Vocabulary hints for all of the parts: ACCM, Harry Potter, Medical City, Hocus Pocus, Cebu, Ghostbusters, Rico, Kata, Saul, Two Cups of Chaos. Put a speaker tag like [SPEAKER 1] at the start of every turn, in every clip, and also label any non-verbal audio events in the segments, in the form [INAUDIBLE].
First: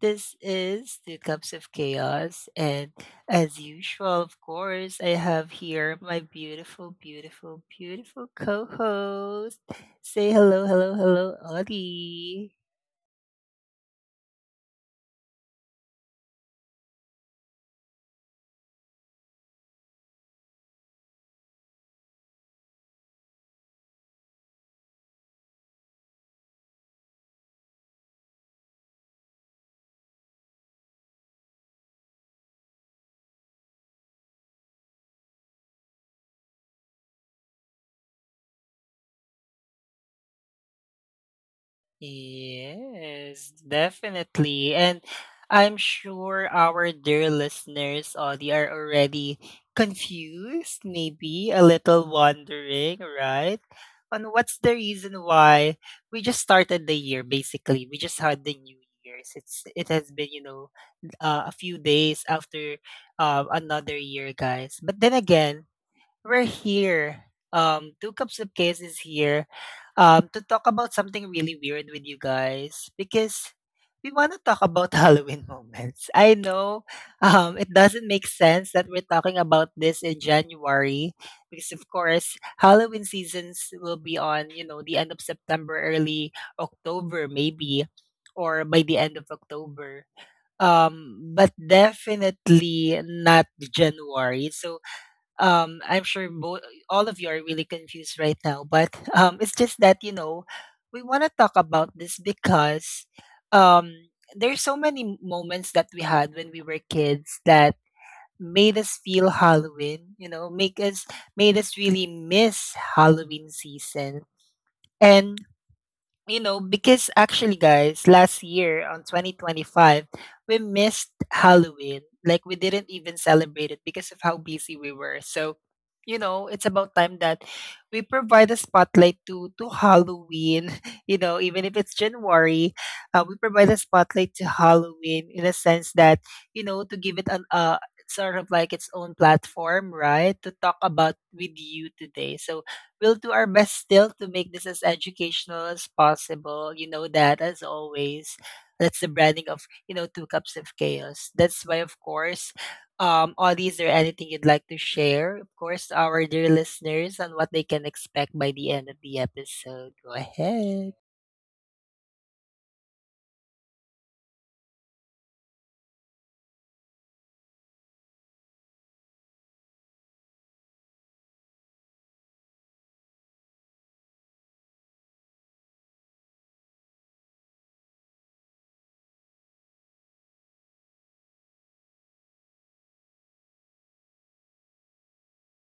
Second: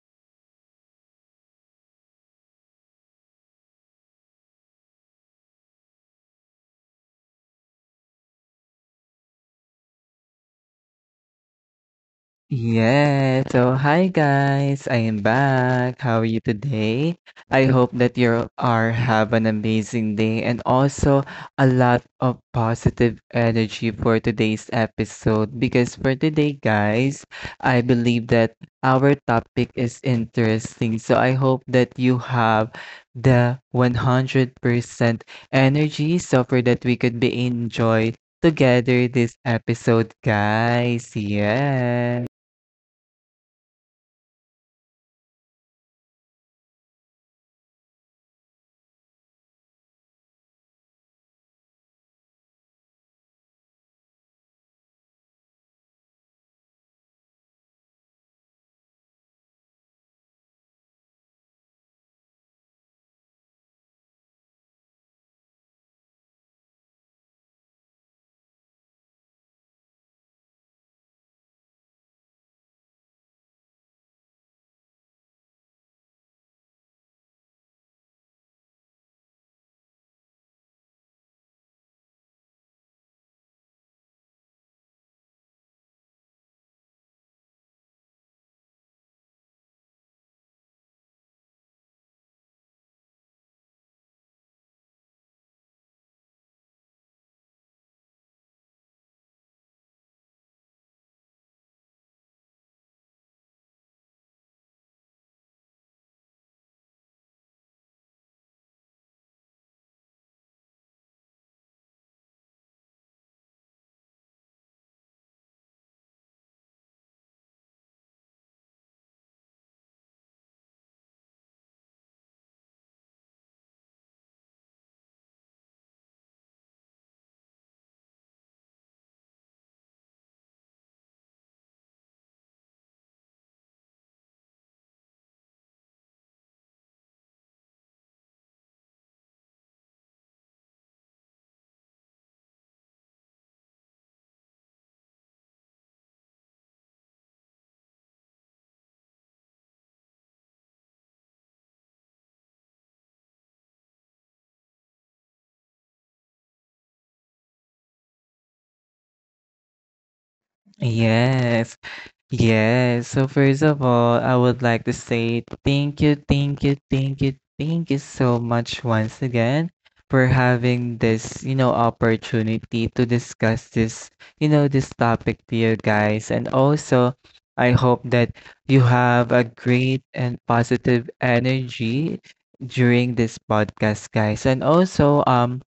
[SPEAKER 1] this is Two Cups of Chaos. And as usual, of course, I have here my beautiful, beautiful, beautiful co host. Say hello, hello, hello, Audie.
[SPEAKER 2] Yeah, so hi guys, I am back. How are you today? I hope that you are have an amazing day and also a lot of positive energy for today's episode because for today guys, I believe that our topic is interesting. So I hope that you have the 100% energy so for that we could be enjoyed together this episode guys. Yeah.
[SPEAKER 1] Yes, definitely. And I'm sure our dear listeners, Audie, are already confused, maybe a little wondering, right? On what's the reason why we just started the year, basically. We just had the New Year's. It has been, a few days after another year, guys. But then again, we're here. Two cups of case is here. To talk about something really weird with you guys because we want to talk about [LAUGHS] Halloween moments. I know, it doesn't make sense that we're talking about this in January because, of course, Halloween seasons will be on, you know, the end of September, early October, maybe, or by the end of October. But definitely not January. So I'm sure all of you are really confused right now but [LAUGHS] it's just that you know we want to talk about this because um there's so many moments that we had when we were kids that made us feel Halloween, you know, make us made us really miss Halloween season. And you know, because actually, guys, last year on 2025, we missed Halloween. Like, we didn't even celebrate it because of how busy we were. So, you know, it's about time that we provide a spotlight to Halloween. [LAUGHS] You know, even if it's January, we provide a spotlight to Halloween in a sense that you know to give it an sort of like its own platform, right? To talk about with you today. So we'll do our best still to make this as educational as possible. You know that, as always. That's the branding of, you know, Two Cups of Chaos. That's why, of course, Audie, is there anything you'd like to share, of course, to our dear listeners on what they can expect by the end of the episode? Go ahead.
[SPEAKER 2] Yes, yes. So first of all, I would like to say thank you so much once again for having this, you know, opportunity to discuss this topic to you guys. And also, I hope that you have a great and positive energy during this podcast, guys. And also,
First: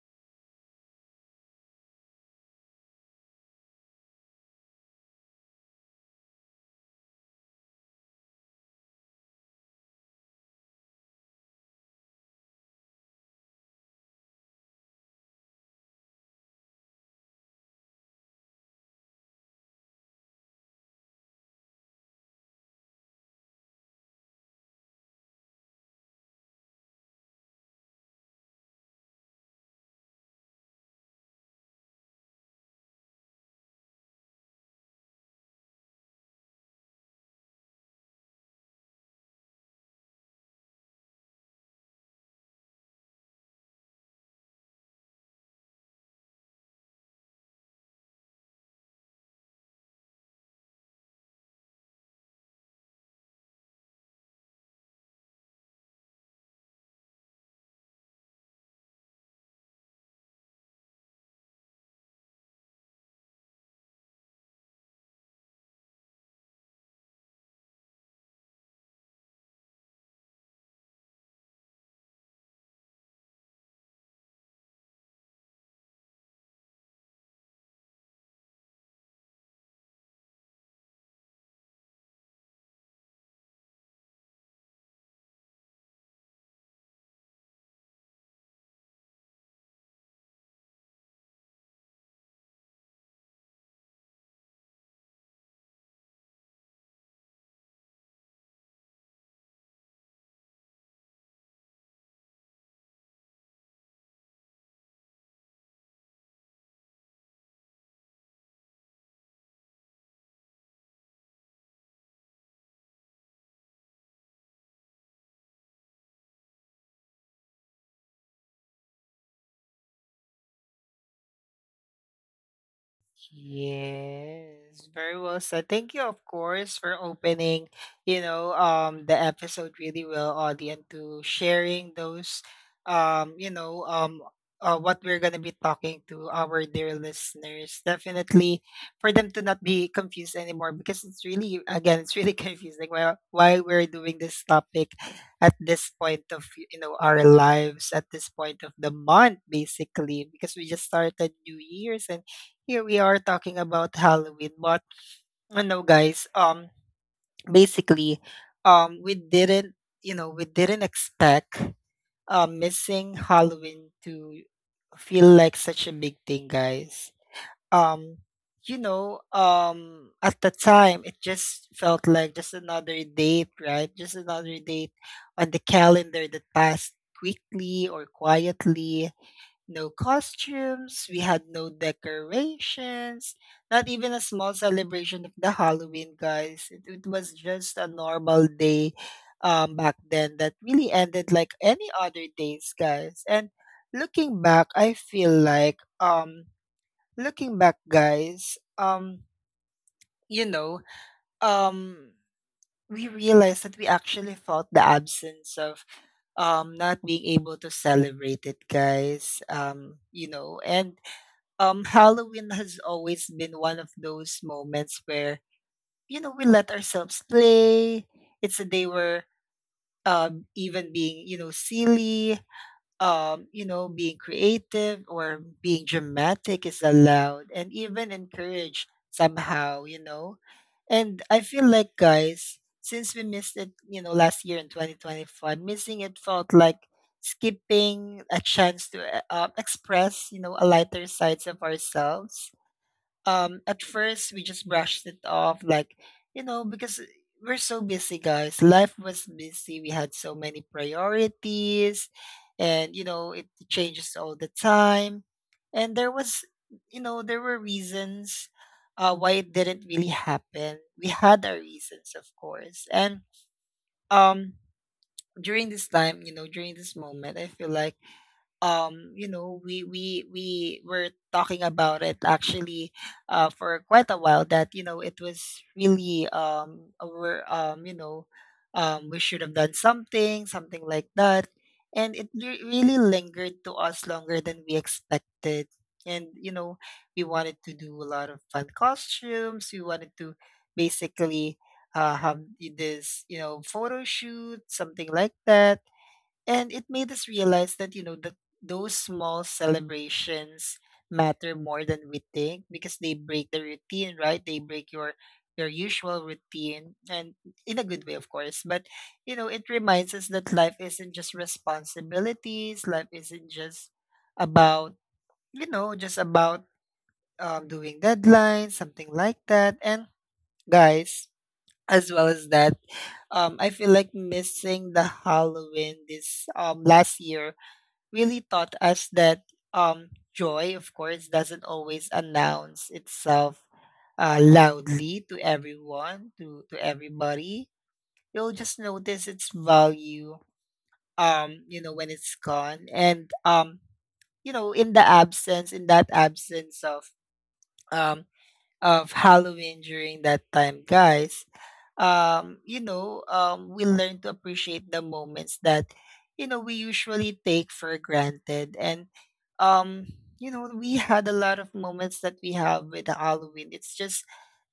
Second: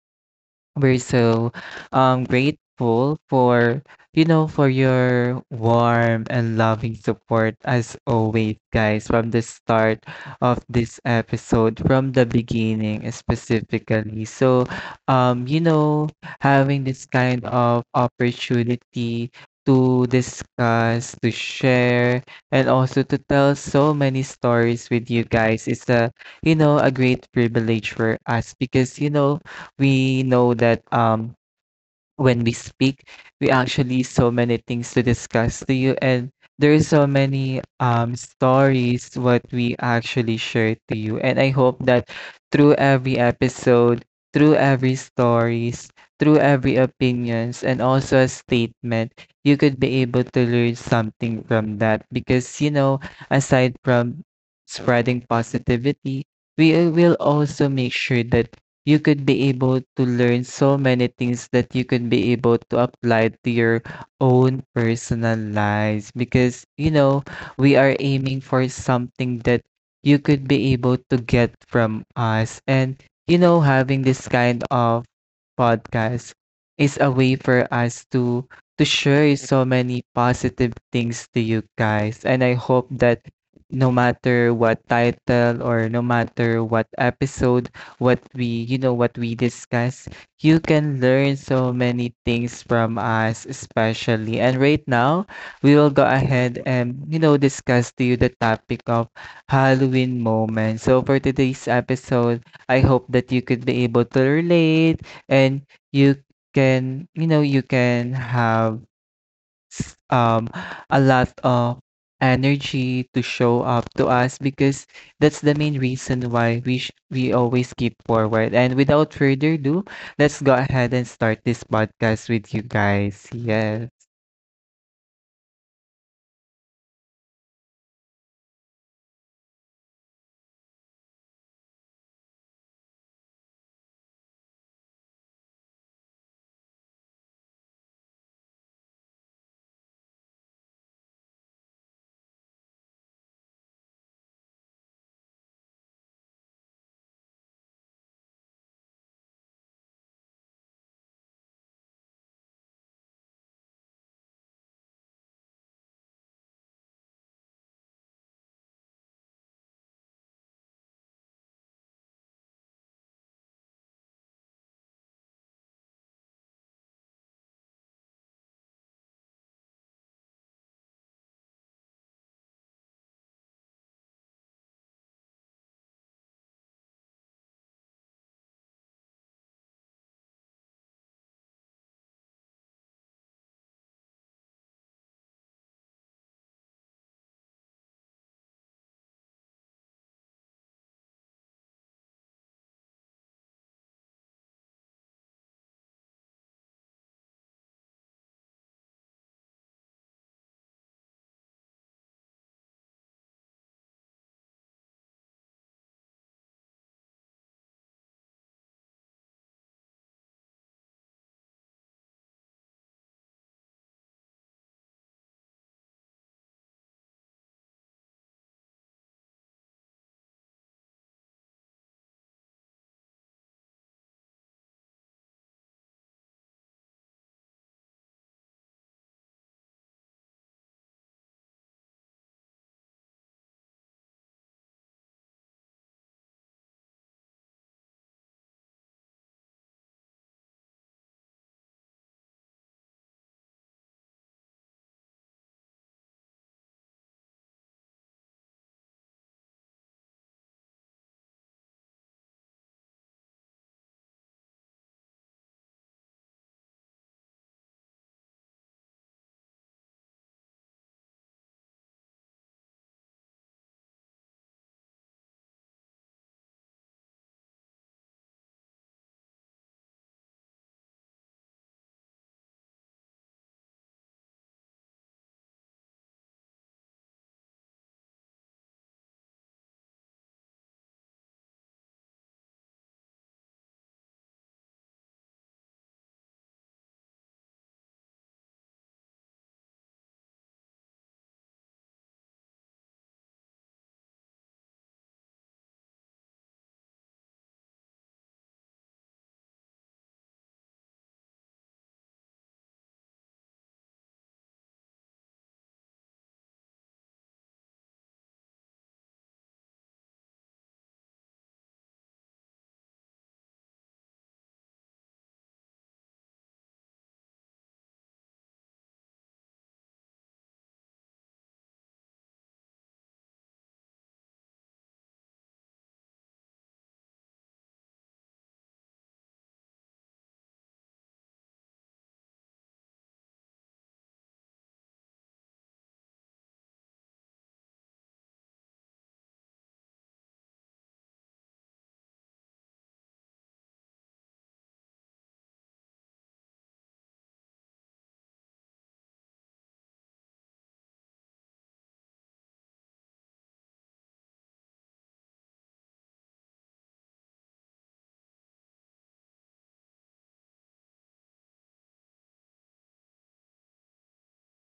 [SPEAKER 2] we're so grateful for for your warm and loving support as always, guys, from the start of this episode, from the beginning specifically. So you know having this kind of opportunity to discuss, to share, and also to tell so many stories with you guys. Is a a great privilege for us because you know we know that when we speak we actually so many things to discuss to you and there's so many stories what we actually share to you and I hope that through every episode through every stories through every opinions and also a statement you could be able to learn something from that because you know aside from spreading positivity we will also make sure that you could be able to learn so many things that you could be able to apply to your own personal lives because you know we are aiming for something that you could be able to get from us and you know having this kind of podcast is a way for us to share so many positive things to you guys and I hope that no matter what title or no matter what episode what we what we discuss you can learn so many things from us especially and right now we will go ahead and you know discuss to you the topic of Halloween moment. So for today's episode I hope that you could be able to relate and you can you can have s- um a lot of energy to show up to us because that's the main reason why we always keep forward. And without further ado, let's go ahead and start this podcast with you guys. Yes.
[SPEAKER 1] Yes, very well said. Thank you, of course, for opening, you know, the episode really well, audience, to sharing those, um, you know, um, what we're gonna be talking to our dear listeners. Definitely, for them to not be confused anymore, because it's really, again, it's really [LAUGHS] confusing. Why we're doing this topic at this point of, you know, our lives at this point of the month, basically, because we just started New Year's and here we are talking about Halloween. But I know, guys. Basically, we didn't, you know, we didn't expect missing Halloween to feel like such a big thing, guys. Um, you know, at the time, it just felt like just another date, right? Just another date on the calendar that passed quickly or quietly. No costumes, we had no decorations, not even a small celebration of the Halloween, guys. It was just a normal day back then that really ended like any other days, guys. And looking back, I feel like, looking back, guys, you know, um, we realized that we actually felt the absence of not being able to celebrate it, guys. And Halloween has always been one of those moments where you know we let ourselves play. It's a day where even being, you know, silly, you know, being creative or being dramatic is allowed and even encouraged somehow, you know. And I feel like, guys, since we missed it, you know, last year in 2025, missing it felt like skipping a chance to express you know a lighter sides of ourselves. At first we just brushed it off like you know because we're so busy, guys. Life was busy, we had so many priorities, and you know it changes all the time. And there was, you know, there were reasons why it didn't really happen. We had our reasons of course. And um during this time, you know, during this moment, I feel like you know we were talking about it actually for quite a while, that you know it was really over. We should have done something, something like that, and it really lingered to us longer than we expected. And you know, we wanted to do a lot of fun costumes. We wanted to basically have this, you know, photo shoot, something like that. And it made us realize that, you know, that those small celebrations matter more than we think, because they break the routine, right? They break your usual routine, and in a good way of course. But you know it reminds us that life isn't just responsibilities, life isn't just about, you know, just about doing deadlines, something like that. And guys, as well as that, I feel like missing the Halloween this last year really taught us that joy, of course, doesn't always announce itself loudly to everyone, to everybody. You'll just notice its value, you know, when it's gone. And, you know, in the absence, in that absence um, of Halloween during that time, guys, we learn to appreciate the moments that, you know, we usually take for granted. And, um, you know, we [LAUGHS] had a lot of moments that we have with Halloween. It's just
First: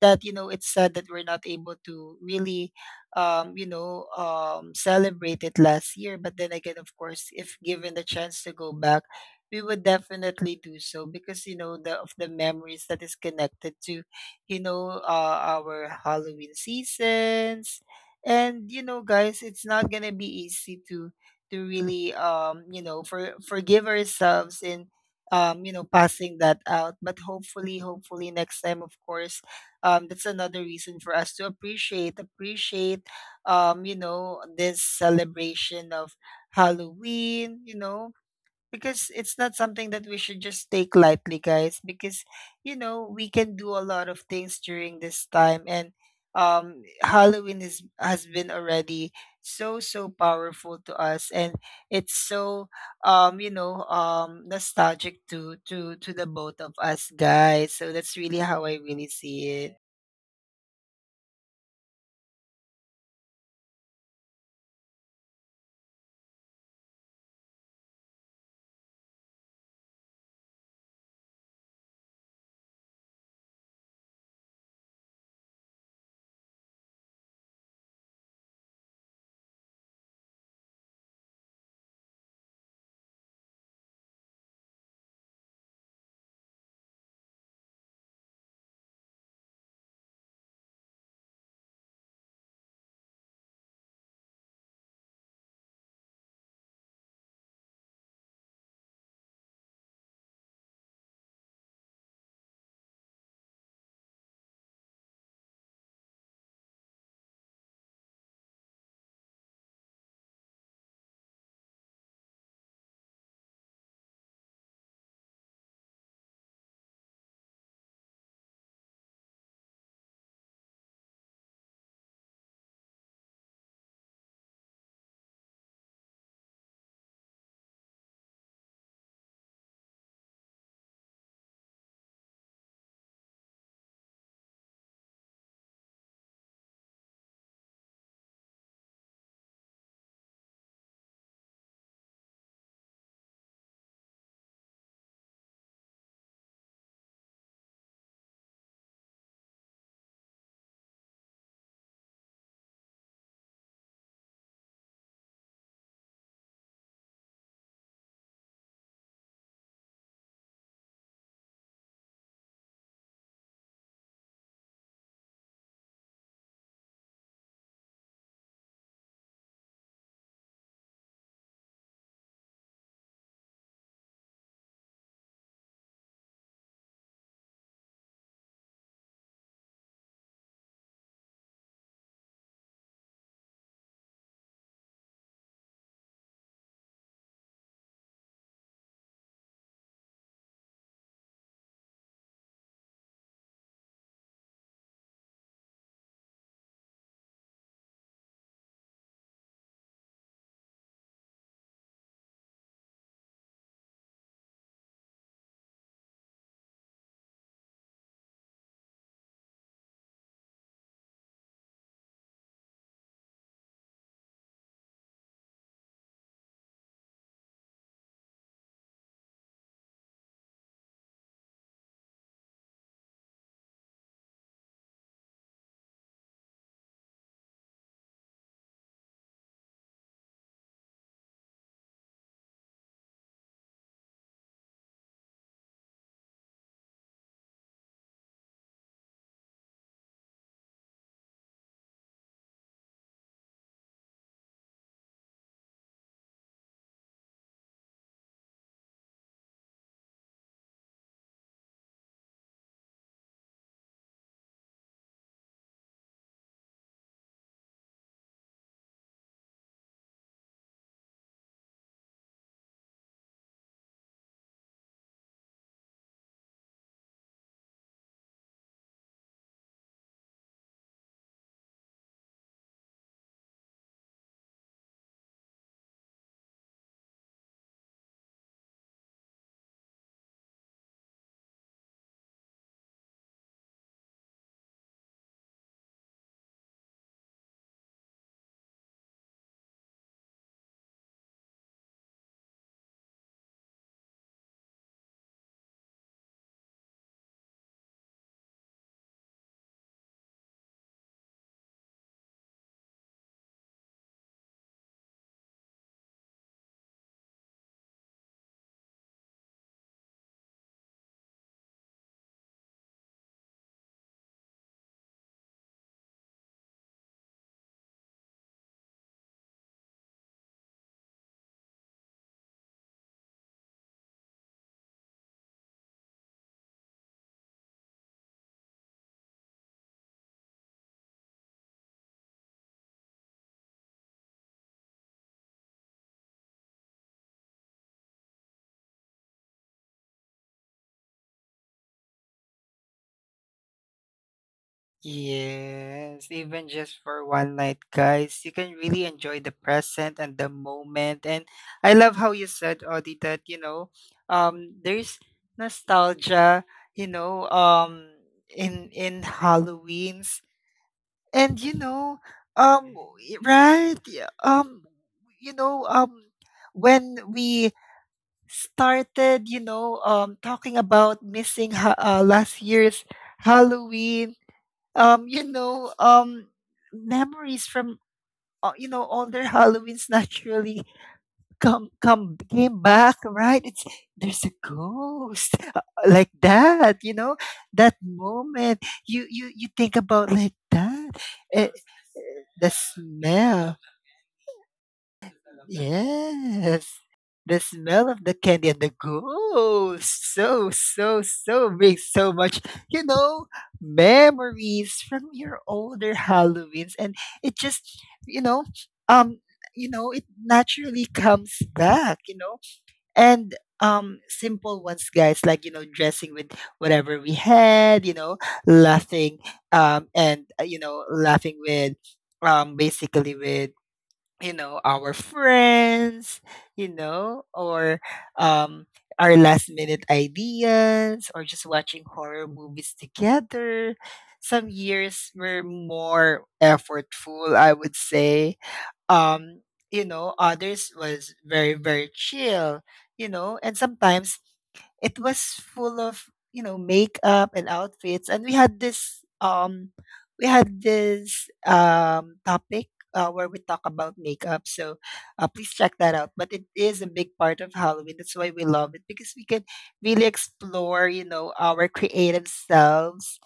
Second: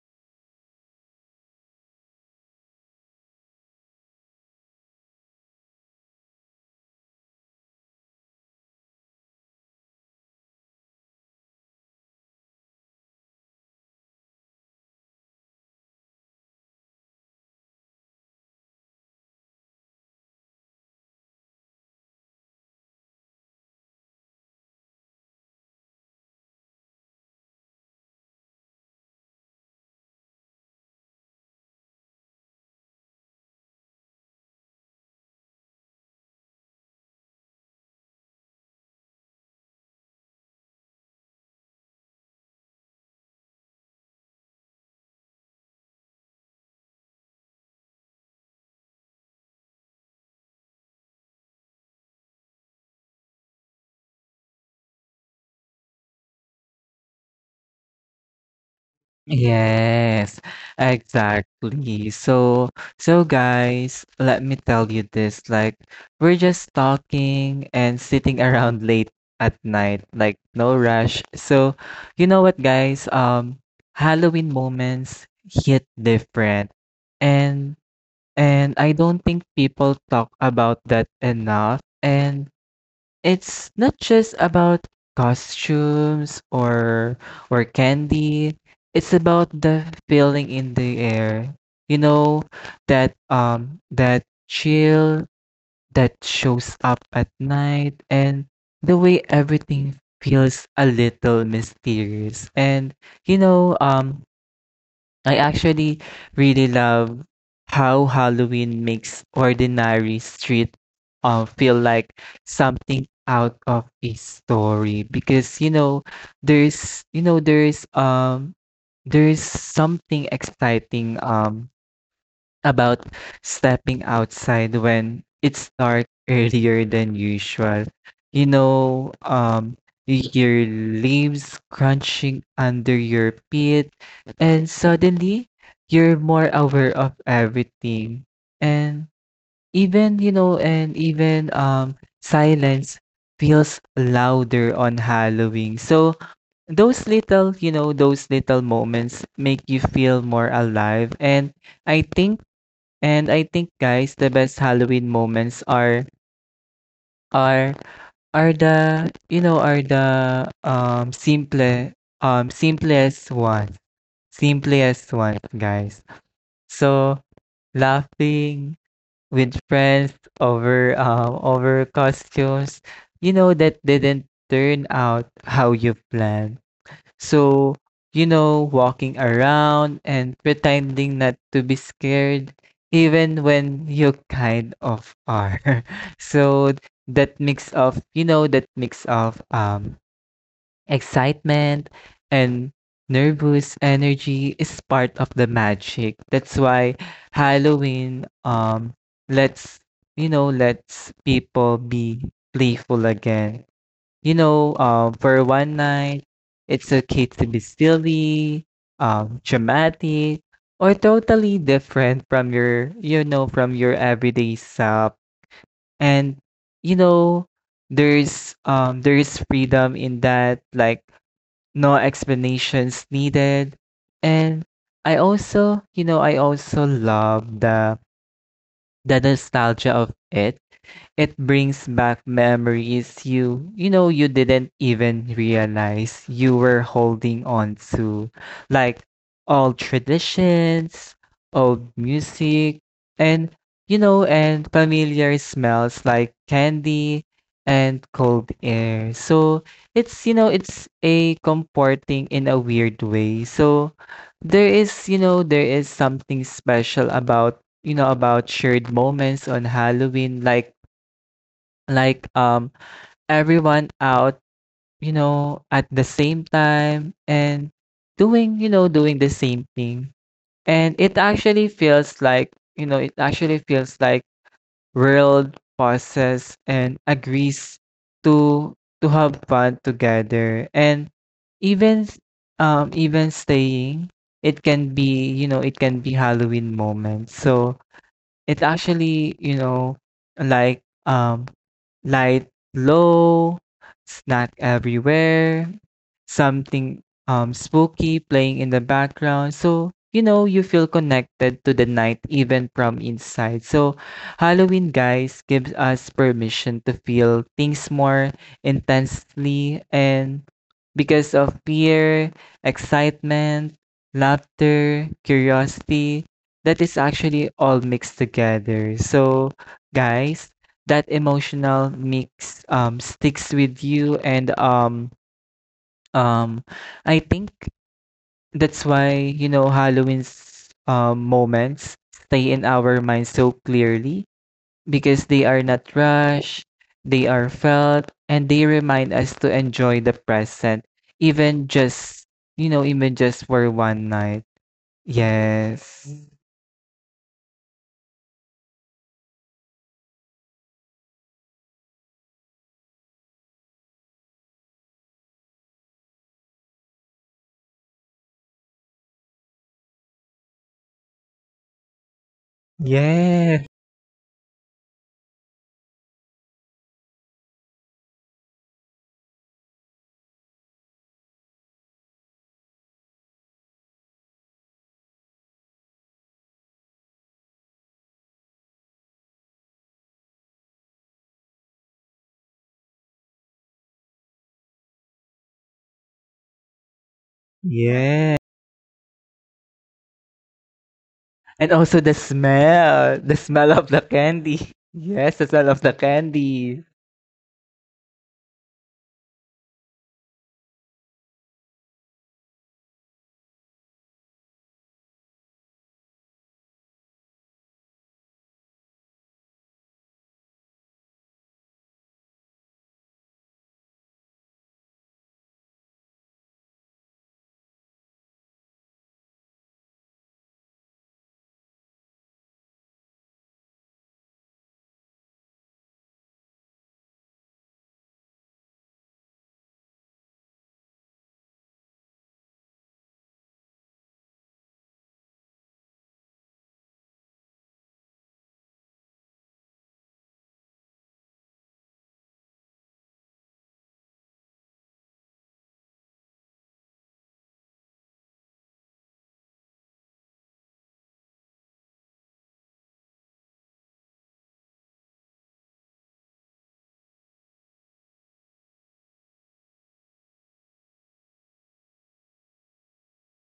[SPEAKER 1] that, you know, it's sad that we're not able to really, celebrate it last year. But then again, of course, if given the chance to go back, we would definitely do so, because you know the of the memories that is connected to you know our Halloween seasons. And you know, guys, it's not gonna be easy to really you know forgive ourselves in you know passing that out. But hopefully, hopefully next time of course. That's another reason for us to appreciate you know this celebration of Halloween, you know, because it's not something that we should just take lightly, guys, because you know we can do a lot of things during this time. And Halloween is has been already so so powerful to us, and it's so nostalgic to to the both of us, guys. So that's really how I really see it.
[SPEAKER 2] Yes, exactly. So guys, let me tell you this. Like, we're just talking and sitting [LAUGHS] around late at night, like no rush. So, you know what, guys? Halloween moments hit different, and and I don't think people talk about that enough. And it's not just about costumes or candy. It's about the feeling in the air. You know, that chill that shows up at night and the way everything feels a little mysterious. And you know, I actually really love how Halloween makes ordinary street feel like something out of a story because you know there's something exciting about stepping outside when it's dark earlier than usual. You know, you hear leaves crunching under your feet, and suddenly you're more aware of everything. And and even silence feels louder on Halloween. So those little moments make you feel more alive. I think and I think guys, the best Halloween moments are are the you know are the simple simplest ones. Simplest ones, guys. So laughing with friends over costumes, you know that didn't turn out how you planned. So, you know, walking around and pretending not to be scared, even when you kind of are. [LAUGHS] So that mix of, excitement and nervous energy is part of the magic. That's why Halloween lets, lets people be playful again you know, for one night, it's okay to be silly, dramatic, or totally different from from your everyday self. And you know, there's freedom in that, like no explanations needed. And I also love the nostalgia of it. It brings back memories you know you didn't even realize you were holding on to, like old traditions, old music, and you know, and familiar smells like candy and cold air. So it's you know it's a comforting in a weird way. So there is something special about about shared moments on Halloween like everyone out you know at the same time and doing you know doing the same thing and it actually feels like world pauses and agrees to to have fun together and even s- even staying it can be Halloween moment, so it actually, you know, like um light low, it's not everywhere, something spooky playing in the background. So, you know, you feel connected to the night even from inside. So, Halloween guys gives us permission to feel things more intensely and because of fear, excitement, laughter, curiosity, that is actually all mixed together. So, guys, that emotional mix sticks with you and um I think that's why, you know, Halloween's moments stay in our minds so clearly because they are not rushed, they are felt, and they remind us to enjoy the present, even just, even just for one night. Yes.
[SPEAKER 1] Yes, even just for one night, guys, you can really enjoy the present and the moment. And I love how you said, Audie, that you know, there's nostalgia, you know, in Halloween's, and you know,
[SPEAKER 2] Yes.
[SPEAKER 1] right, yeah, you know, when we started, you know, talking about missing last year's Halloween, um, you know, um, memories from you know older Halloweens naturally come came back, right? It's there's a ghost like that, you know, that
[SPEAKER 2] Yes.
[SPEAKER 1] moment you think about like that, eh,
[SPEAKER 2] And also
[SPEAKER 1] eh, the
[SPEAKER 2] the smell
[SPEAKER 1] smell.
[SPEAKER 2] of the candy. [LAUGHS] Yes, the smell of the candy.
[SPEAKER 1] Yes. The smell of the candy and the ghost. So, brings so much, you know, memories from your older Halloweens. And it just, you know, um, it naturally comes back, you know. And simple ones, guys, like, you know, dressing with whatever we had, you know, laughing, and you know, laughing with basically with you know our friends, you know, or um our last minute ideas, or just watching horror movies together. Some years were more effortful, I would say. um you know, others was very, very chill, you know. And sometimes it was full of, you know, makeup and outfits. And we had this topic where we talk about makeup, so please check that out. But it is a big part of Halloween, that's why we love it, because we can really explore you know our creative selves.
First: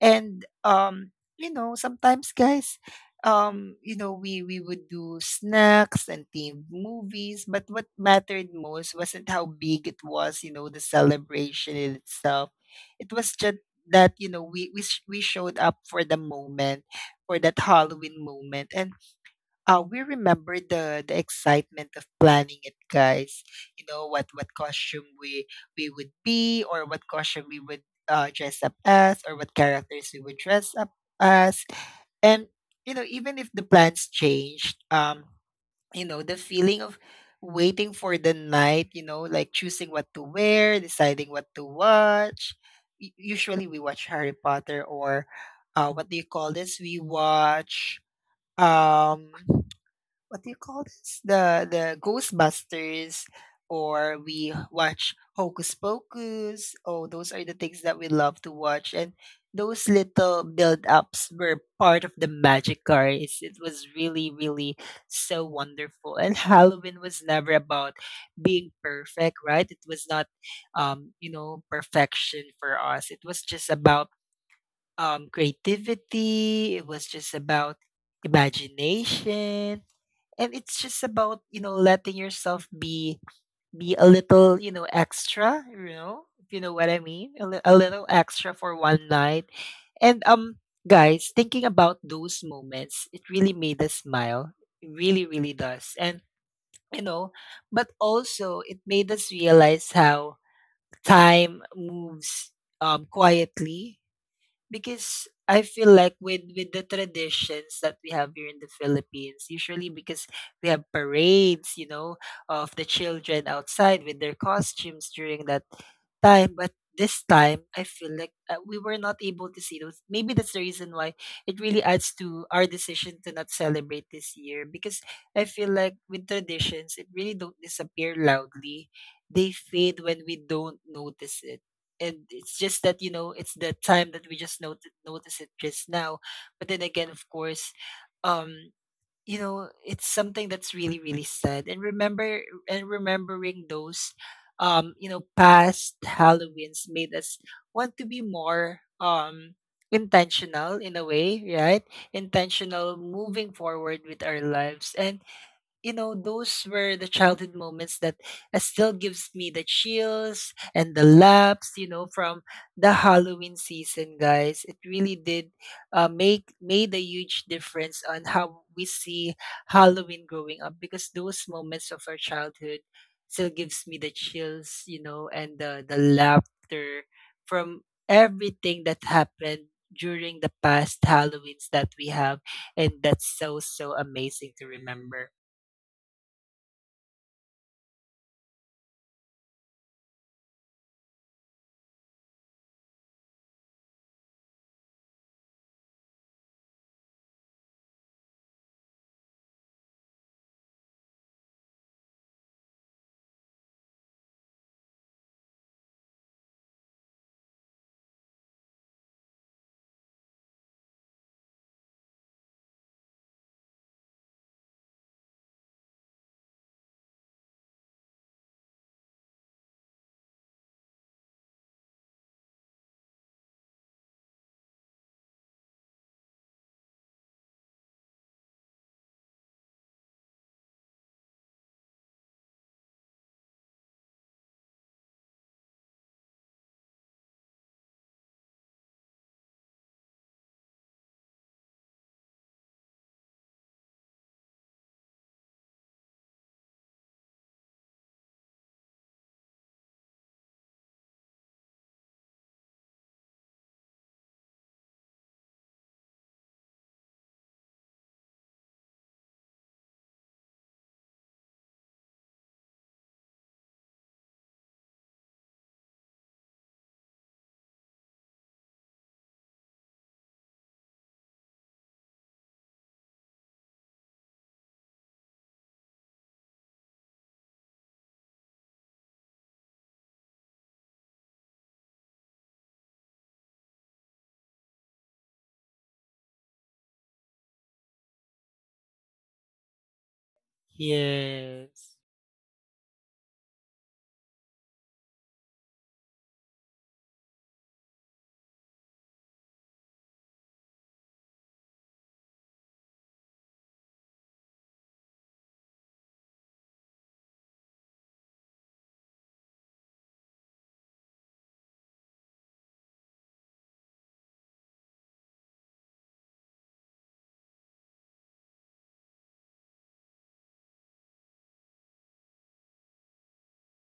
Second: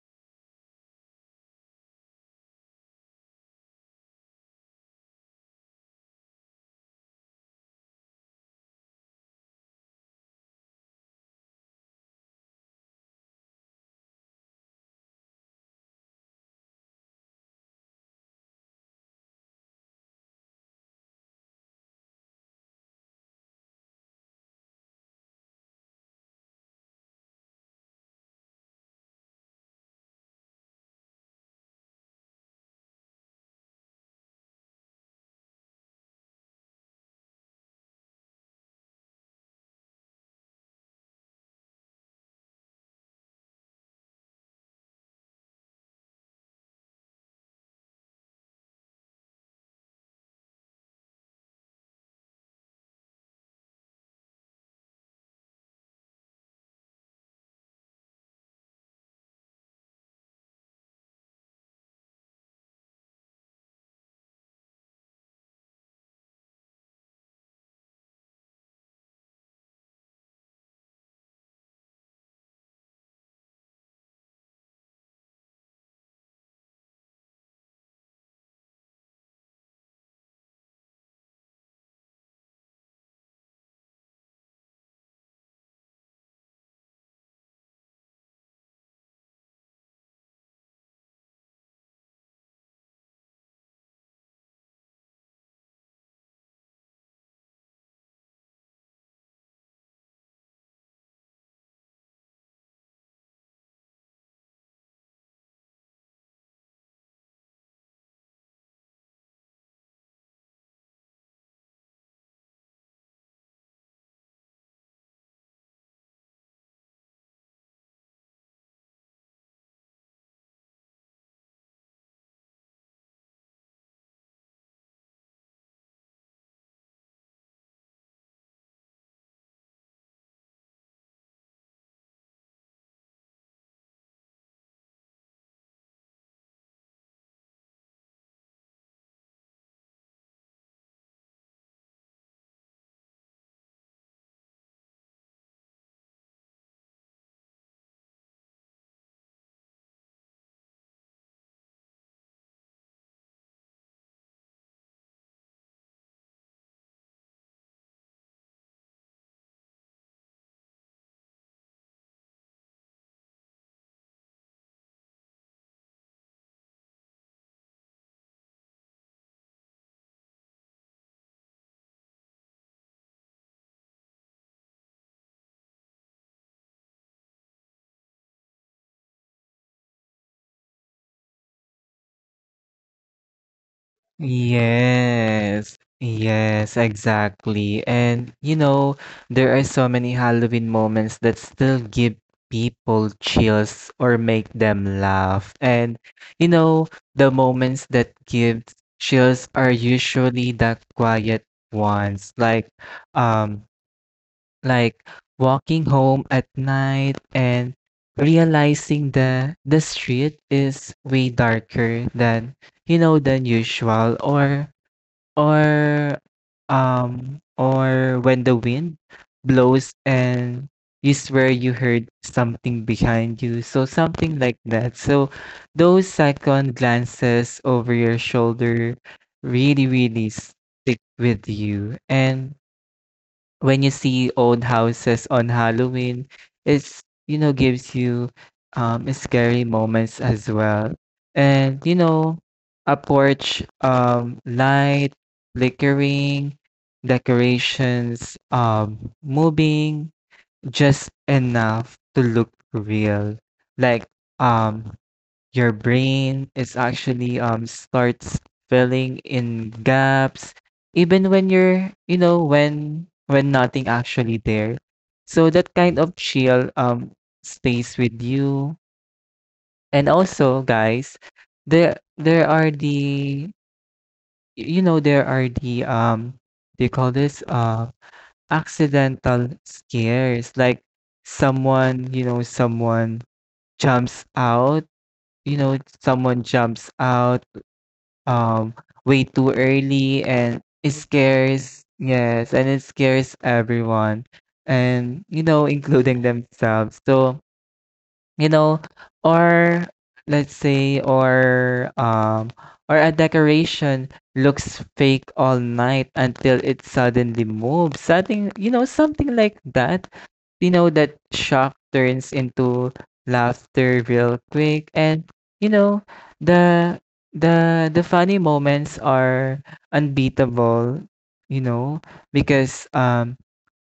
[SPEAKER 1] And you know, sometimes guys, you know, we would do snacks and themed movies, but what mattered most wasn't how big it was, you know, the celebration in itself. It was just that you know we showed up for the moment, for that Halloween moment. And we remember the excitement of planning it, guys. You know what costume we would be, or what costume we would dress up as, or what characters we would dress up as. And you know, even if the plans changed, you know the feeling of waiting for the night, you know, like choosing what to wear, deciding what to watch. Usually we watch Harry Potter, or what do you call this? We watch um what do you call this? The Ghostbusters, or we watch Hocus Pocus. Oh, those are the things that we love to watch, and those little build ups were part of the magic car. It was really so wonderful. And [LAUGHS] Halloween was never about being perfect, right? It was not, you know, perfection for us. It was just about creativity. It was just about imagination, and it's just about, you know, letting yourself be a little, you know, extra, you know, if you know what I mean, a little extra for one night. And guys, thinking about those moments, it really made us smile. It really does. And you know, but also it made us realize how time moves quietly, because I feel like with the traditions that we have here in the Philippines, usually because we have parades, you know, of the children outside with their costumes during that time. But this time, I feel like we were not able to see those. Maybe that's the reason why it really adds to our decision to not celebrate this year. Because I feel like with traditions, it really don't disappear loudly. They fade when we don't notice it, and it's just that, you know, it's the time that we just notice it just now. But then again, of course, um you know, it's something that's really sad. And remember and remembering those you know, past halloweens, made us want to be more intentional in a way, right? Intentional moving forward with our lives. And you know, those were the childhood moments that still gives me the chills and the laps, you know, from the Halloween season, guys. It really did make made a huge difference on how we see Halloween growing up, because those moments of our childhood still gives me the chills, you know, and the laughter from everything that happened during the past Halloweens that we have. And that's so amazing to remember.
[SPEAKER 2] Yes. Yes, exactly. And you know, there are so many Halloween moments that still give people chills or make them laugh. And you know, the moments that give chills are usually the quiet ones, um like walking home at night and realizing the street is way darker than than usual or or when the wind blows and you swear you heard something behind you so something like that. So those second glances over your shoulder really really stick with you and when you see old houses on Halloween, it's you know gives you scary moments as well. And you know, a porch light flickering, decorations moving just enough to look real. Like um your brain is actually starts filling in gaps even when you're you know when nothing actually there, so that kind of chill stays with you. And also guys there there are the you know there are the they call this accidental scares, like someone jumps out you know someone jumps out um way too early and it scares,
[SPEAKER 1] Yes.
[SPEAKER 2] yes, and it scares everyone and you know including themselves. So you know, or let's say or a decoration looks fake all night until it suddenly moves, something like that. You know that shock turns into laughter real quick. And you know the the funny moments are unbeatable, you know, because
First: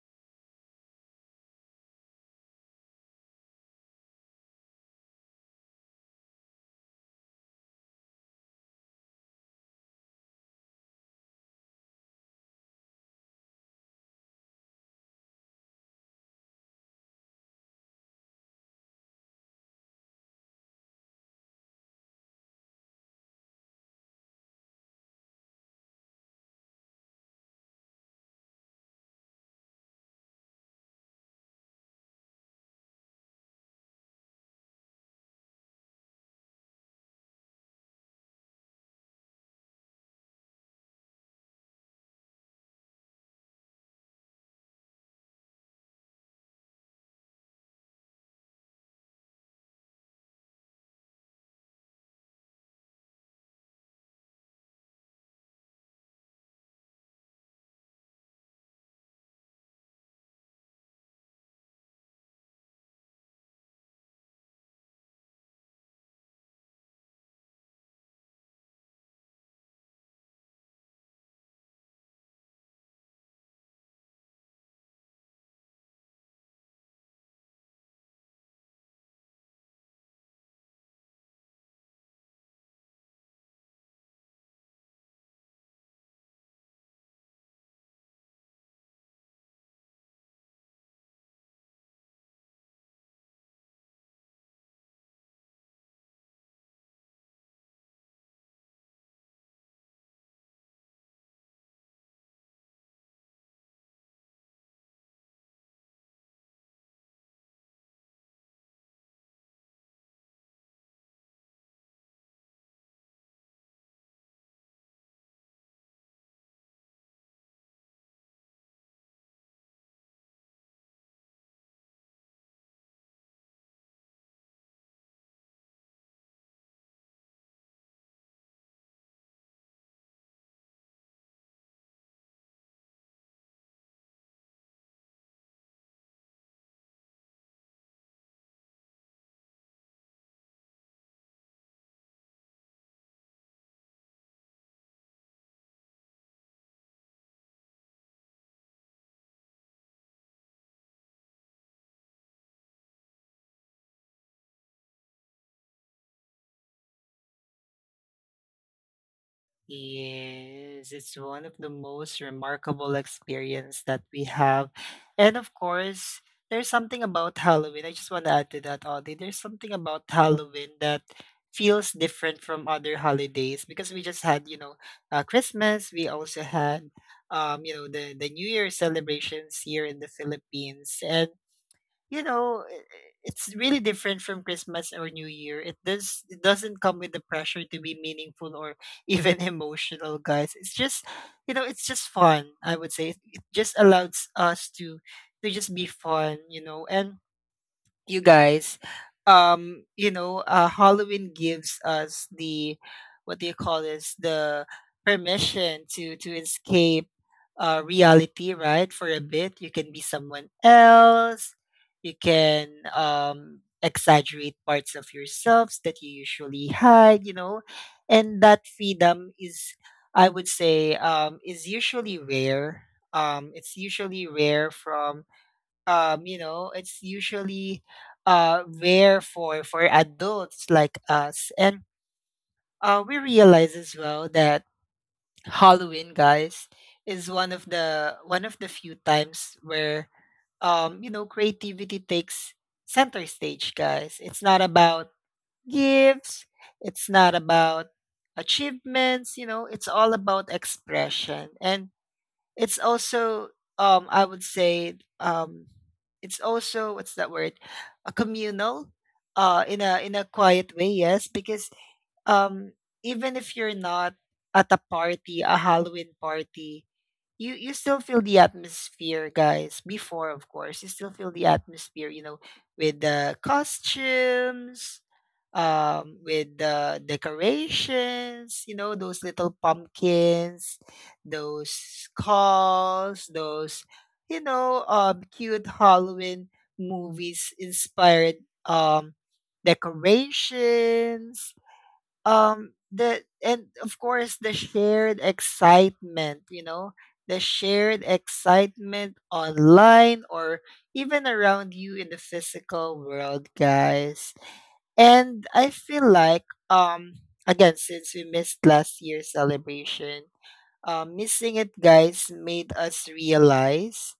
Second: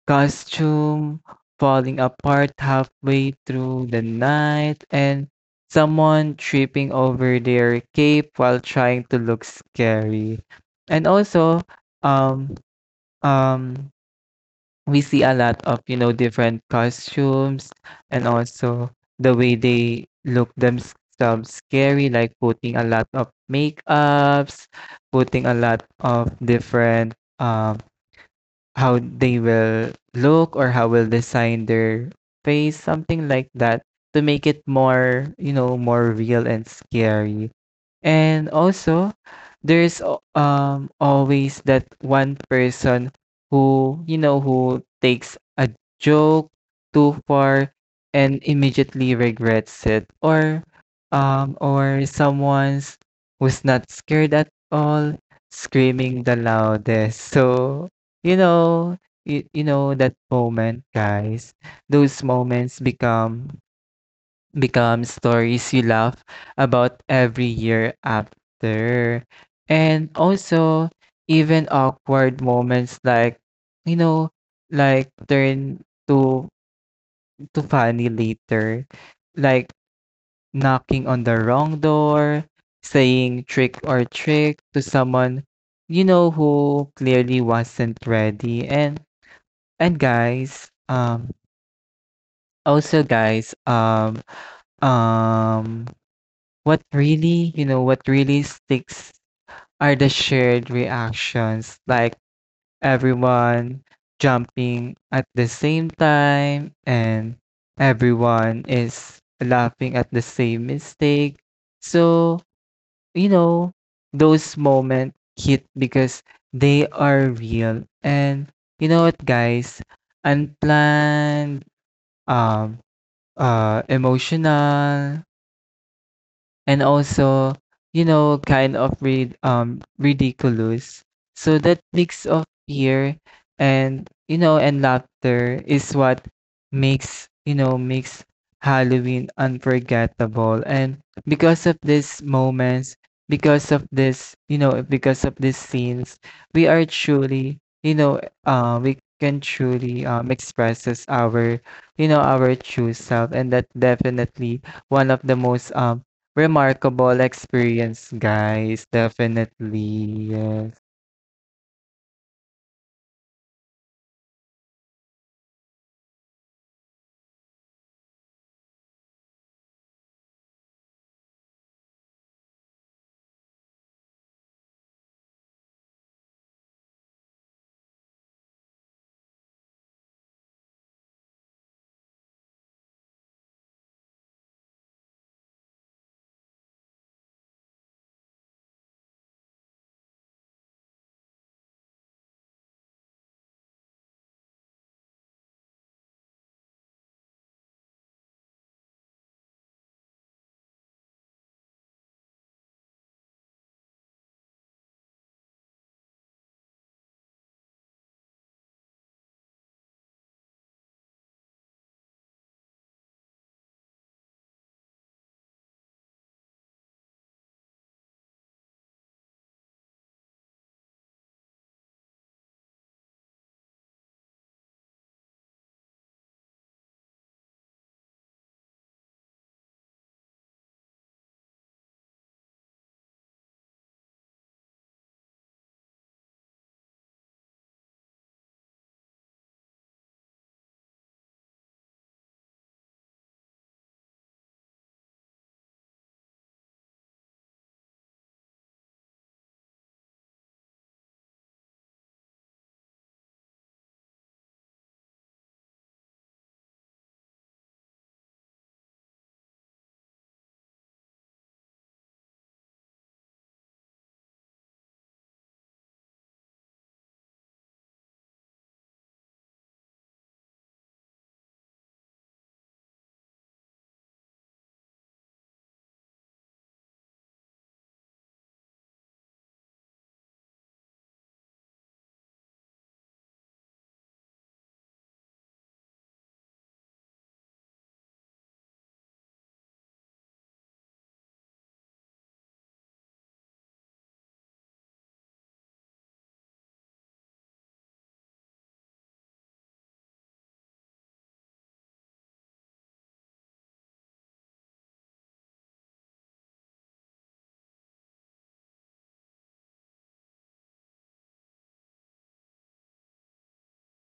[SPEAKER 2] costume falling apart halfway through the night, and someone tripping over their cape while trying to look scary. And also, um, um, we see a lot of, you know, different costumes and also the way they look themselves scary, like putting a lot of makeups, putting a lot of different how they will look or how will design their face, something like that, to make it more, you know, more real and scary. And also, always that one person who, you know, who takes a joke too far and immediately regrets it, or someone's who's not scared at all screaming the loudest. So, you know, you know that moment, guys. Those moments become stories you laugh about every year after. And also, even awkward moments you know, like turn to to funny later, like knocking on the wrong door, saying trick or trick to someone you know who clearly wasn't ready. And also guys, um what really, you know, what really sticks are the shared reactions, like everyone jumping at the same time and everyone is laughing at the same mistake. So, you know, those moments hit because they are real. And you know what, guys? Unplanned, um, emotional, and also, you know, kind of ridiculous. So that mix of fear and laughter is what makes you know makes Halloween unforgettable. And because of these moments, because of this, you know, because of these scenes, we are truly, you know, we can truly expresses our, you know, our true self, and that definitely one of the most remarkable experience, guys. Definitely. Yes.
[SPEAKER 1] Yes. It's one of the most remarkable experience that we have. And of course, there's something about Halloween. I just want to add to that, Audie. There's something about Halloween that feels different from other holidays, because we just had, you know, Christmas. We also had, you know, the New Year celebrations here in the Philippines. And you know, it's really different from Christmas or New Year. It doesn't come with the pressure to be meaningful or even [LAUGHS] emotional, guys. It's just, you know, it's just fun, I would say. It just allows us to just be fun, you know. And you guys, you know, Halloween gives us the what do you call this? The permission to escape reality, right? For a bit, you can be someone else. You can exaggerate parts of yourselves that you usually hide, you know, and that freedom is, I would say, is usually rare. It's usually rare from you know, it's usually rare for adults like us. And we realize as well that Halloween, guys, is one of the few times where you know, creativity takes center stage, guys. It's not about gifts, it's not about achievements, you know, it's all about expression. And it's also I would say, it's also what's that word? A communal in a quiet way, yes, because um even if you're not at a party, a Halloween party, you still feel the atmosphere, guys. Before, of course, you still feel the atmosphere, you know, with the costumes, with the decorations, you know, those little pumpkins, those skulls, those, you know, cute Halloween movies inspired um decorations, the and of course the shared excitement, you know, the shared excitement online or even around you in the physical world, guys. And I feel like, again, since we missed last year's celebration, missing it, guys, made us realize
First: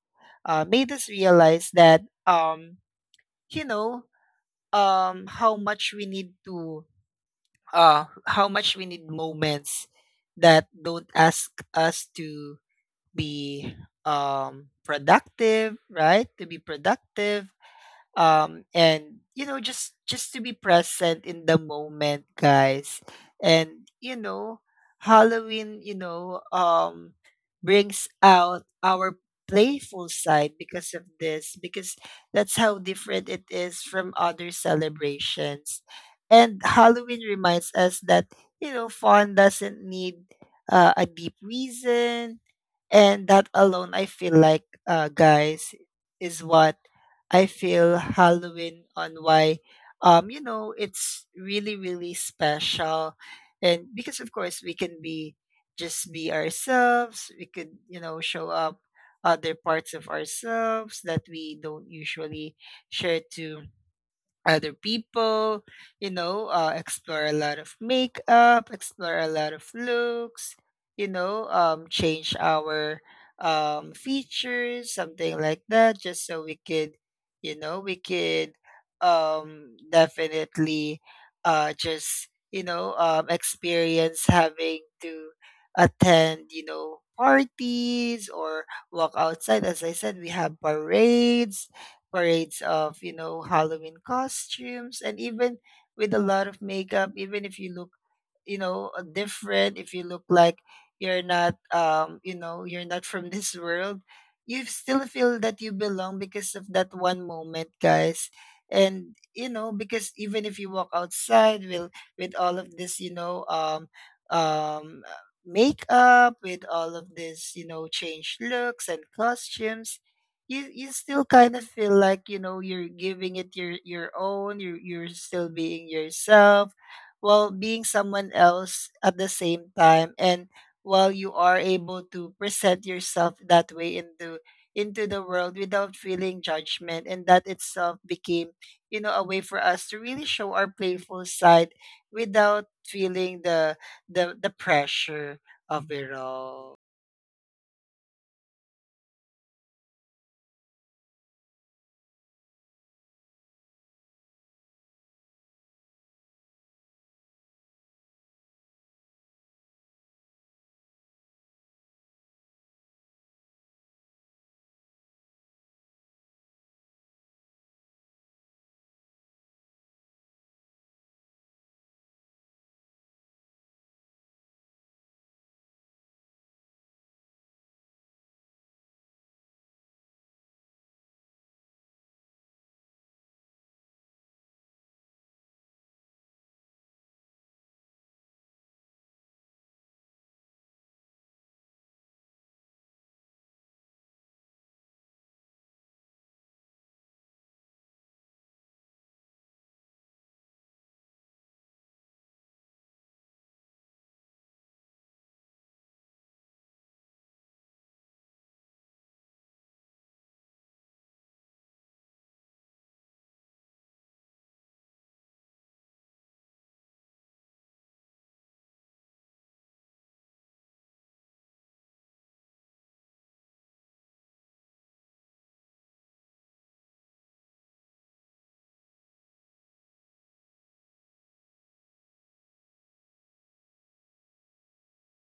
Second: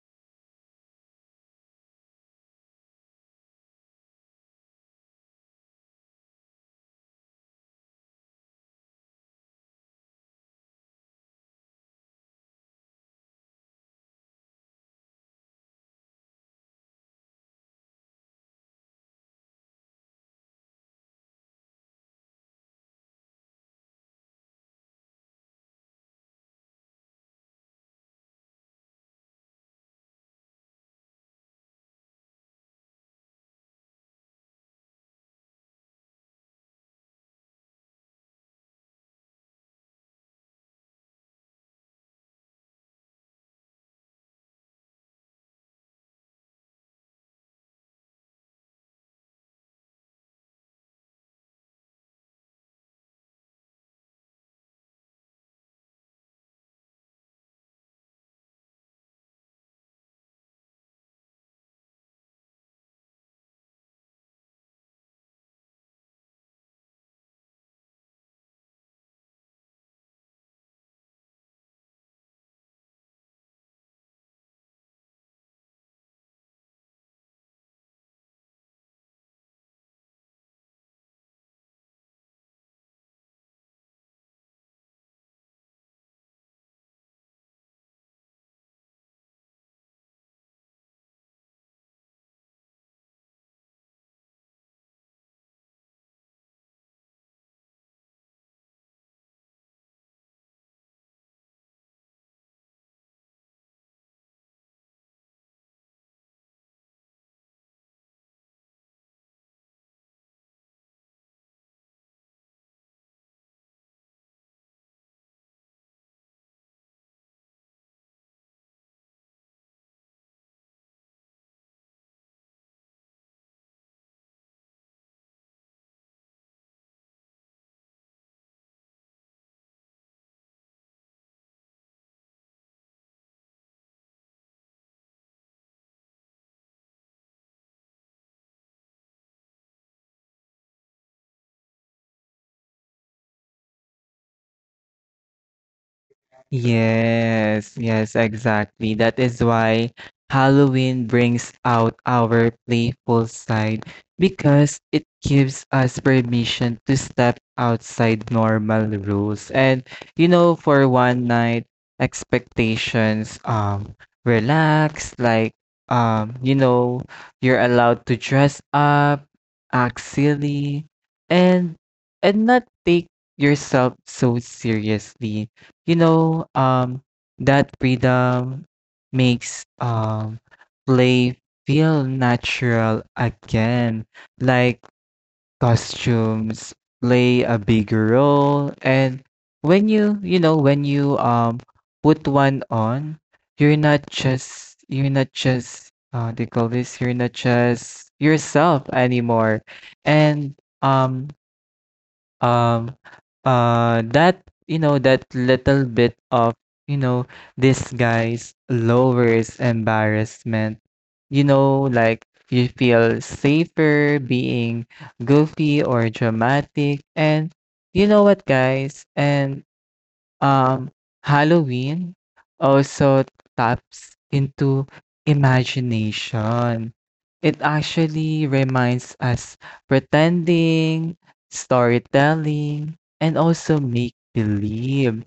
[SPEAKER 1] that you know, how much we need to how much we need moments that don't ask us to be productive, right? To be productive. And you know, just to be present in the moment, guys. And you know, Halloween, you know, brings out our playful side because of this, because that's how different it is from other celebrations. And Halloween reminds us that, you know, fun doesn't need a deep reason. And that alone, I feel like, guys, is what I feel Halloween on, why you know, it's really special. And because, of course, we can be just be ourselves. We could, you know, show up other parts of ourselves that we don't usually share to other people, you know, explore a lot of makeup, explore a lot of looks, you know, change our features, something like that, just so we could, you know, we could, definitely just, you know, experience having to attend, you know, parties or walk outside. As I said, we have parades, of, you know, Halloween costumes, and even with a lot of makeup, even if you look, you know, different, if you look like you're not, you know, you're not from [LAUGHS] this world, you still feel that you belong because of that one moment, guys. And you know, because even if you walk outside with all of this, you know, um makeup, with all of this, you know, changed looks and costumes, you still kind of feel like, you know, you're giving it your own. You you're still being yourself while being someone else at the same time. And while you are able to present yourself that way into the world without feeling judgment, and that itself became, you know, a way for us to really show our playful side without feeling the the pressure of it all.
[SPEAKER 2] Yes, exactly. That is why Halloween brings out our playful side because it gives us permission to step outside normal rules. And you know, for one night, expectations relax, like um, you know, you're allowed to dress up, act silly, and and not take yourself so seriously you know, um, that freedom makes play feel natural again. Like costumes play a big role, and when you know, when you put one on, you're not just they call this you're not just yourself anymore, and um um that you know that little bit of you know this guy's lowers embarrassment, you know, like you feel safer being goofy or dramatic, and you know what, guys? And um, Halloween also taps into imagination. It actually reminds us pretending, storytelling, and also make believe.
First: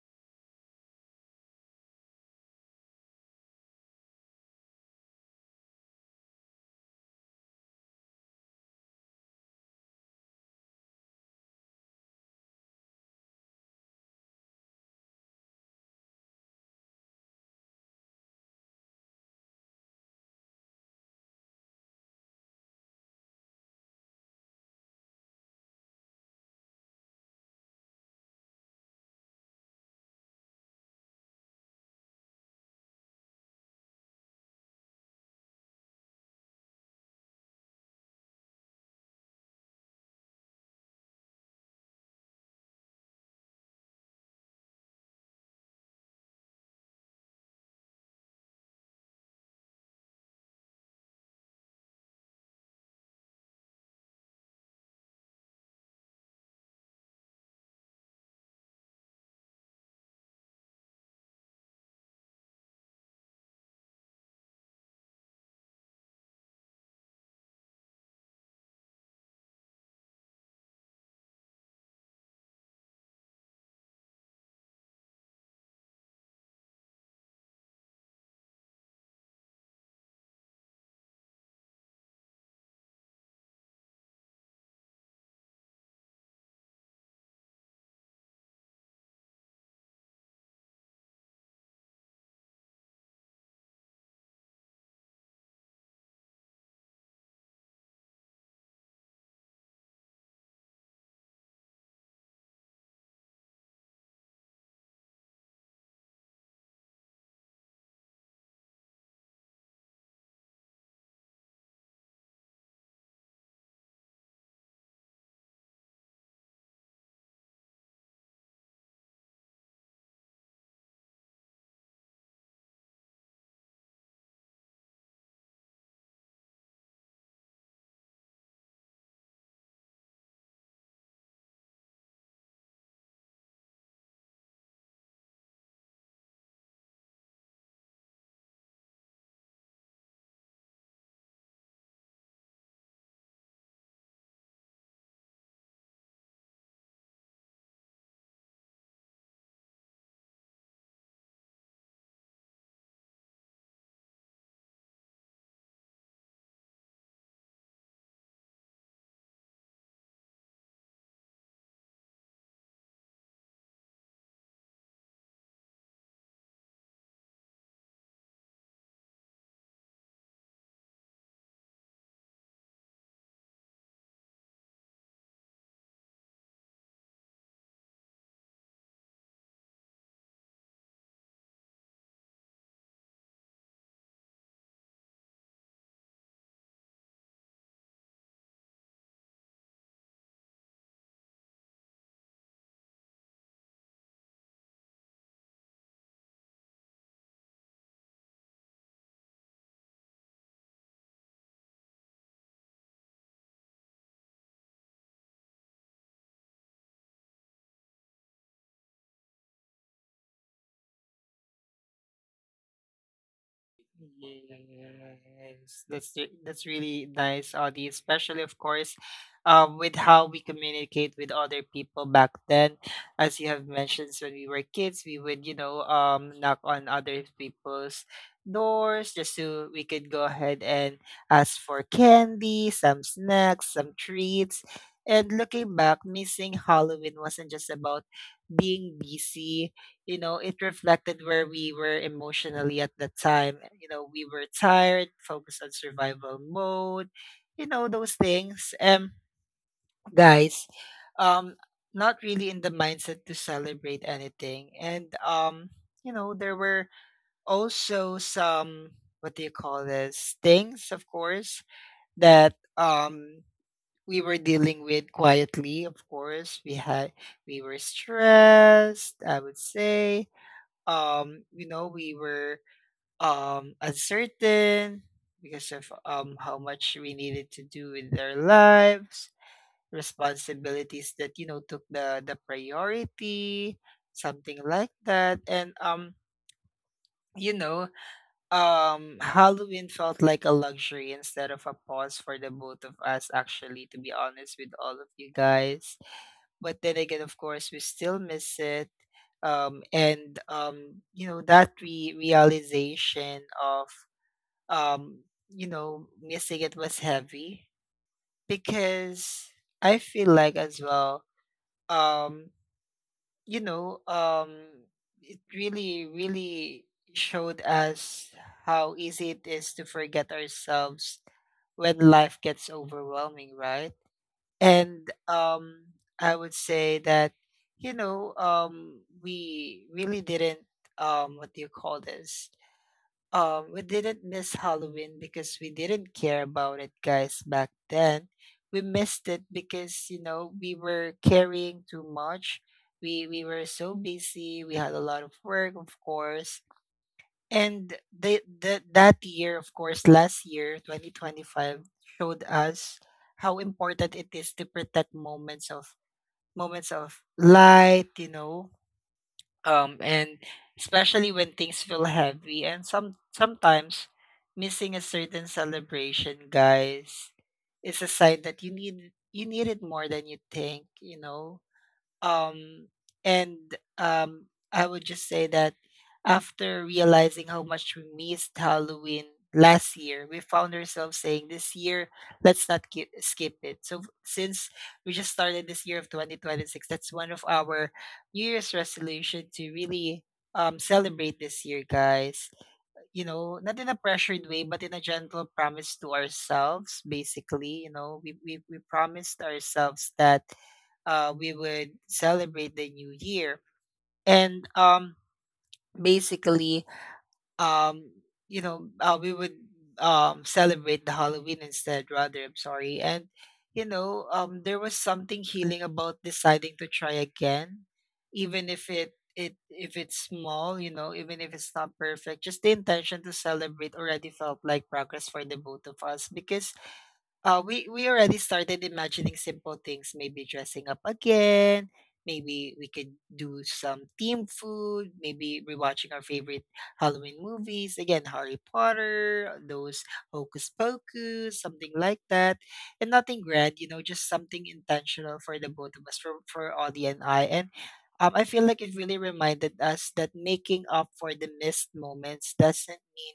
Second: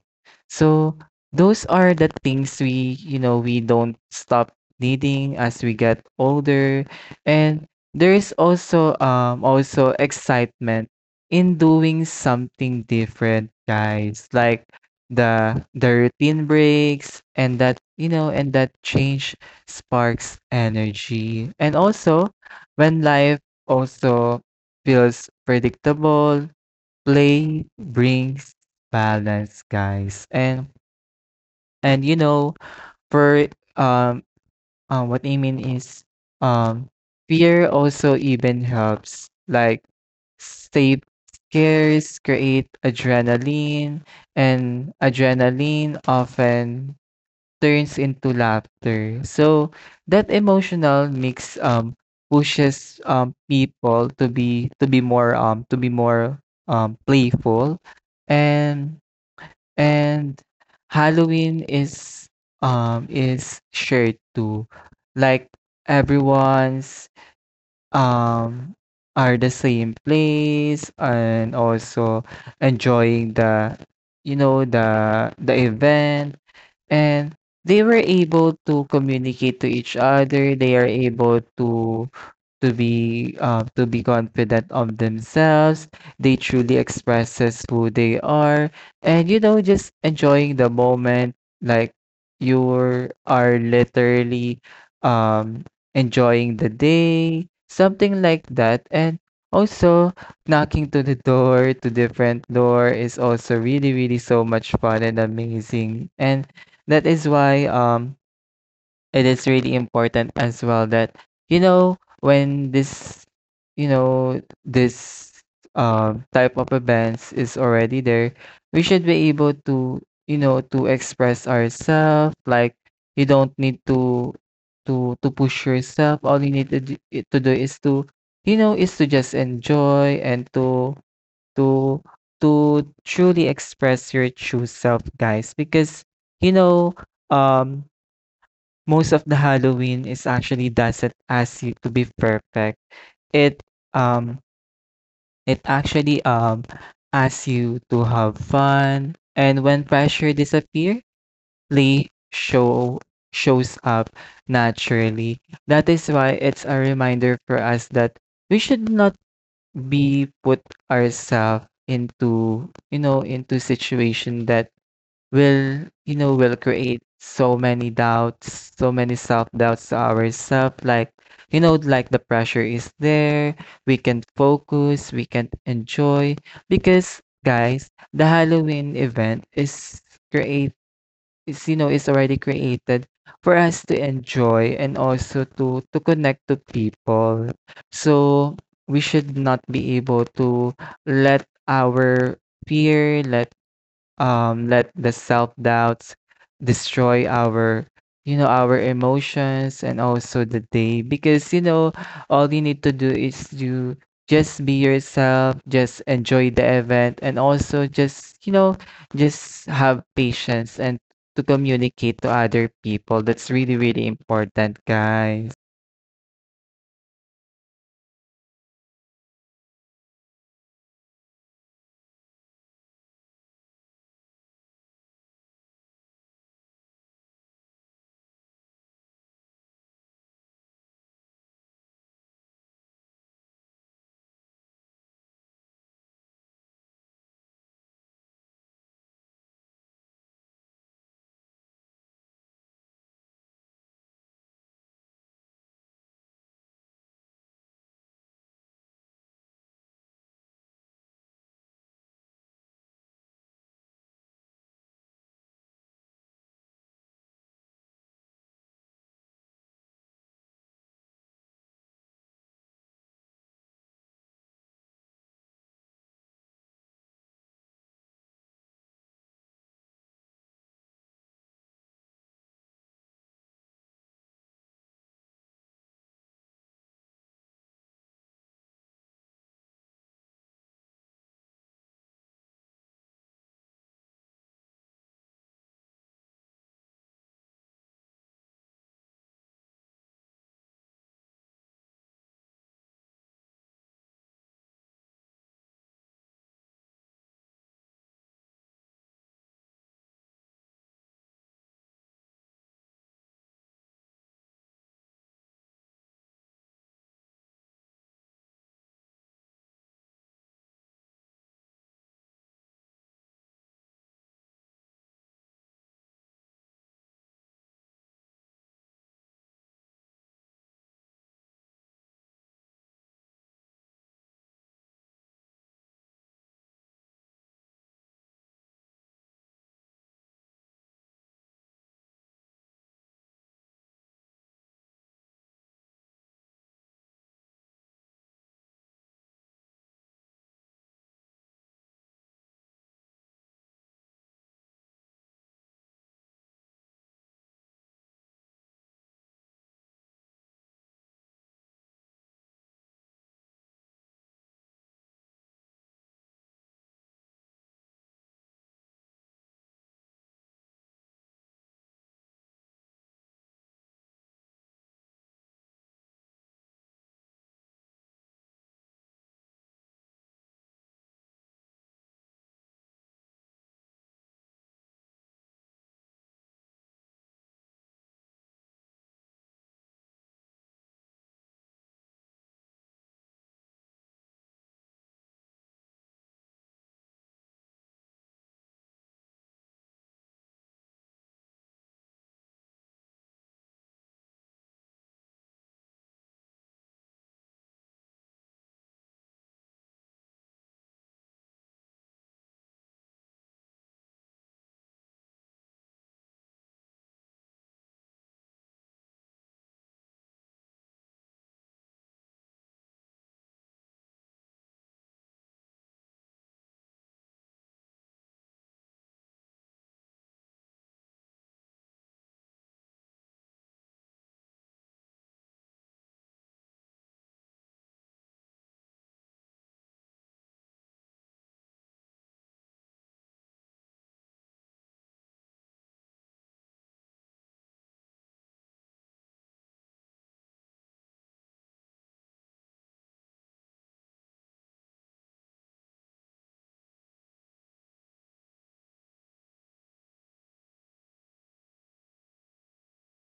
[SPEAKER 2] So those are the things we, you know, we don't stop needing as we get older. And there is also also excitement in doing something different, guys. Like the routine breaks, and that you know and that change sparks energy, and also when life also feels predictable, play brings balance, guys. And you know for um what I mean is, um, fear also even helps, like stay scares create adrenaline, and adrenaline often turns into laughter. So that emotional mix pushes people to be more playful. And And Halloween is shared too. Like everyone's um are the same place and also enjoying the you know the event, and they were able to communicate to each other. They are able to to be confident of themselves. They truly expresses who they are, and you know, just enjoying the moment. Like you are literally um, enjoying the day, something like that, and also knocking to the door to different door is also really really so much fun and amazing, and that is why it is really important as well that you know when this you know this type of events is already there, we should be able to you know to express ourselves, like you don't need to to push yourself. All you need to do is to you know is to just enjoy and to to truly express your true self, guys, because you know um most of the Halloween is actually doesn't ask you to be perfect. It um it actually asks you to have fun, and when pressure disappear, play show shows up naturally. That is why it's a reminder for us that we should not be put ourselves into you know into situation that will you know will create so many doubts, so many self-doubts to ourselves, like you know like the pressure is there, we can't focus, we can't enjoy, because guys the halloween event is create is you know is already created for us to enjoy and also to connect to people. So we should not be able to let our fear let let the self doubts destroy our you know our emotions and also the day, because you know all you need to do is to just be yourself, just enjoy the event, and also just you know just have patience and to communicate to other people. That's really really important, guys.
[SPEAKER 1] Yes, that's really nice, Audie. Especially, of course, with how we communicate with other people back then. As you have mentioned, when we were kids, we would, you know, knock on other people's doors just so we could go ahead and ask for candy, some snacks, some treats. And looking back, missing Halloween wasn't just about being busy. You know, it reflected where we were emotionally at the time. You know, we were tired, focused on survival mode, you know, those things. Guys, um, not really in the mindset to celebrate anything. And, you know, there were also some, what do you call this, things, of course, that, we were dealing with quietly. Of course, we had, we were stressed, I would say, you know, we were uncertain because of how much we needed to do with our lives, responsibilities that, you know, took the priority, something like that. And you know, Halloween felt like a luxury instead of a pause for the both of us, actually, to be honest with all of you guys. But then again, of course, we still miss it. And you know, that realization of um you know, missing it was heavy, because I feel like as well, um you know, it really showed us how easy it is to forget ourselves when life gets overwhelming, right? And I would say that, you know, we really didn't what do you call this, we didn't miss Halloween because we didn't care about it, guys, back then. We missed it because, you know, we were carrying too much. We were so busy, we had a lot of work, of course. And that year, of course, last year, 2025, showed us how important it is to protect moments of light, you know, and especially when things feel heavy. And sometimes missing a certain celebration, guys, is a sign that you need, it more than you think, you know. um and um I would just say that, after realizing how much we missed Halloween last year, we found ourselves saying, this year, let's not ki- skip it. So since we just started this year of 2026, that's one of our new year's resolution to really celebrate this year, guys, you know, not in a pressured way, but in a gentle promise to ourselves. Basically, you know, we promised ourselves that we would celebrate the new year. And basically, um, you know, we would, celebrate the Halloween instead, rather. I'm sorry. There was something healing about deciding to try again, even if it it if it's small, you know, even if it's not perfect. Just the intention to celebrate already felt like progress for the both of us because we already started imagining simple things. Maybe dressing up again, maybe we could do some team food, maybe rewatching our favorite Halloween movies, again Harry Potter, those Hocus Pocus, something like that, and nothing grand, you know, just something intentional for the both of us, for Audie and. I feel like it really reminded us that making up for the missed moments doesn't mean,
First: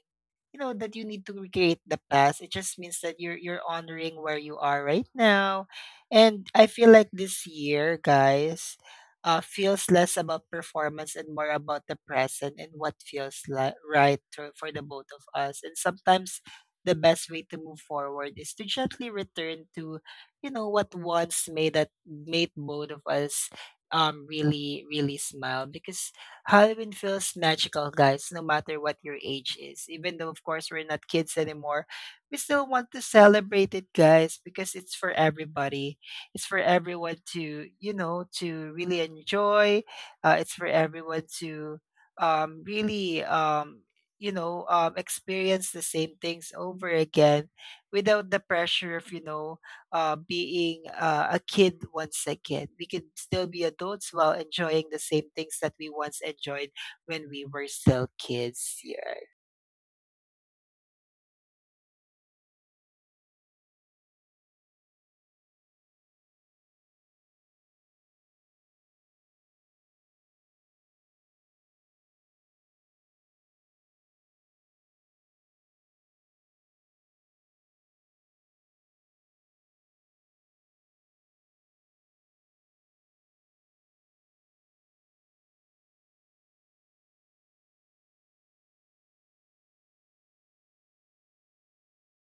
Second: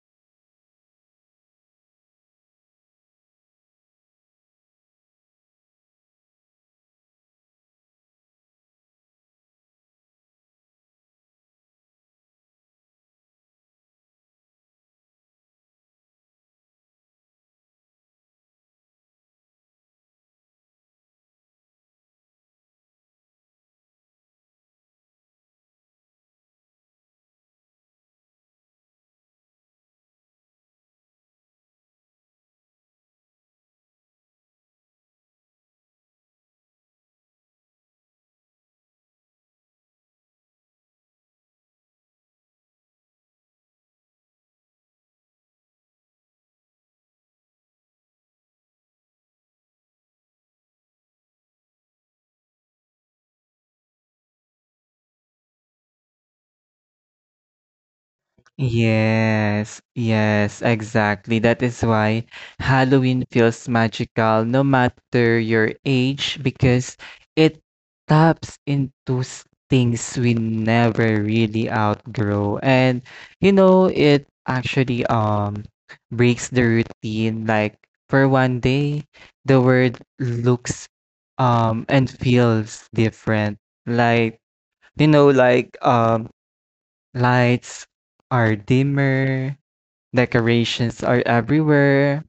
[SPEAKER 1] you know, that you need to recreate the past. It just means that you're honoring where you are right now. And I feel like this year, guys, feels less about performance and more about the present and what feels like right to, for the both of us. And sometimes the best way to move forward is to gently return to, you know, what once made both of us really really smile, because Halloween feels magical, guys, no matter what your age is. Even though, of course, we're not kids anymore, we still want to celebrate it, guys, because it's for everybody. It's for everyone to, you know, to really enjoy. It's for everyone to really, experience the same things over again without the pressure of, being a kid once again. We can still be adults while enjoying the same things that we once enjoyed when we were still kids. Yeah.
[SPEAKER 2] Yes, yes, exactly. That is why Halloween feels magical no matter your age, because it taps into things we never really outgrow. And you know, it actually breaks the routine. Like for one day, the world looks and feels different. Like you know, like um lights are dimmer, decorations are everywhere,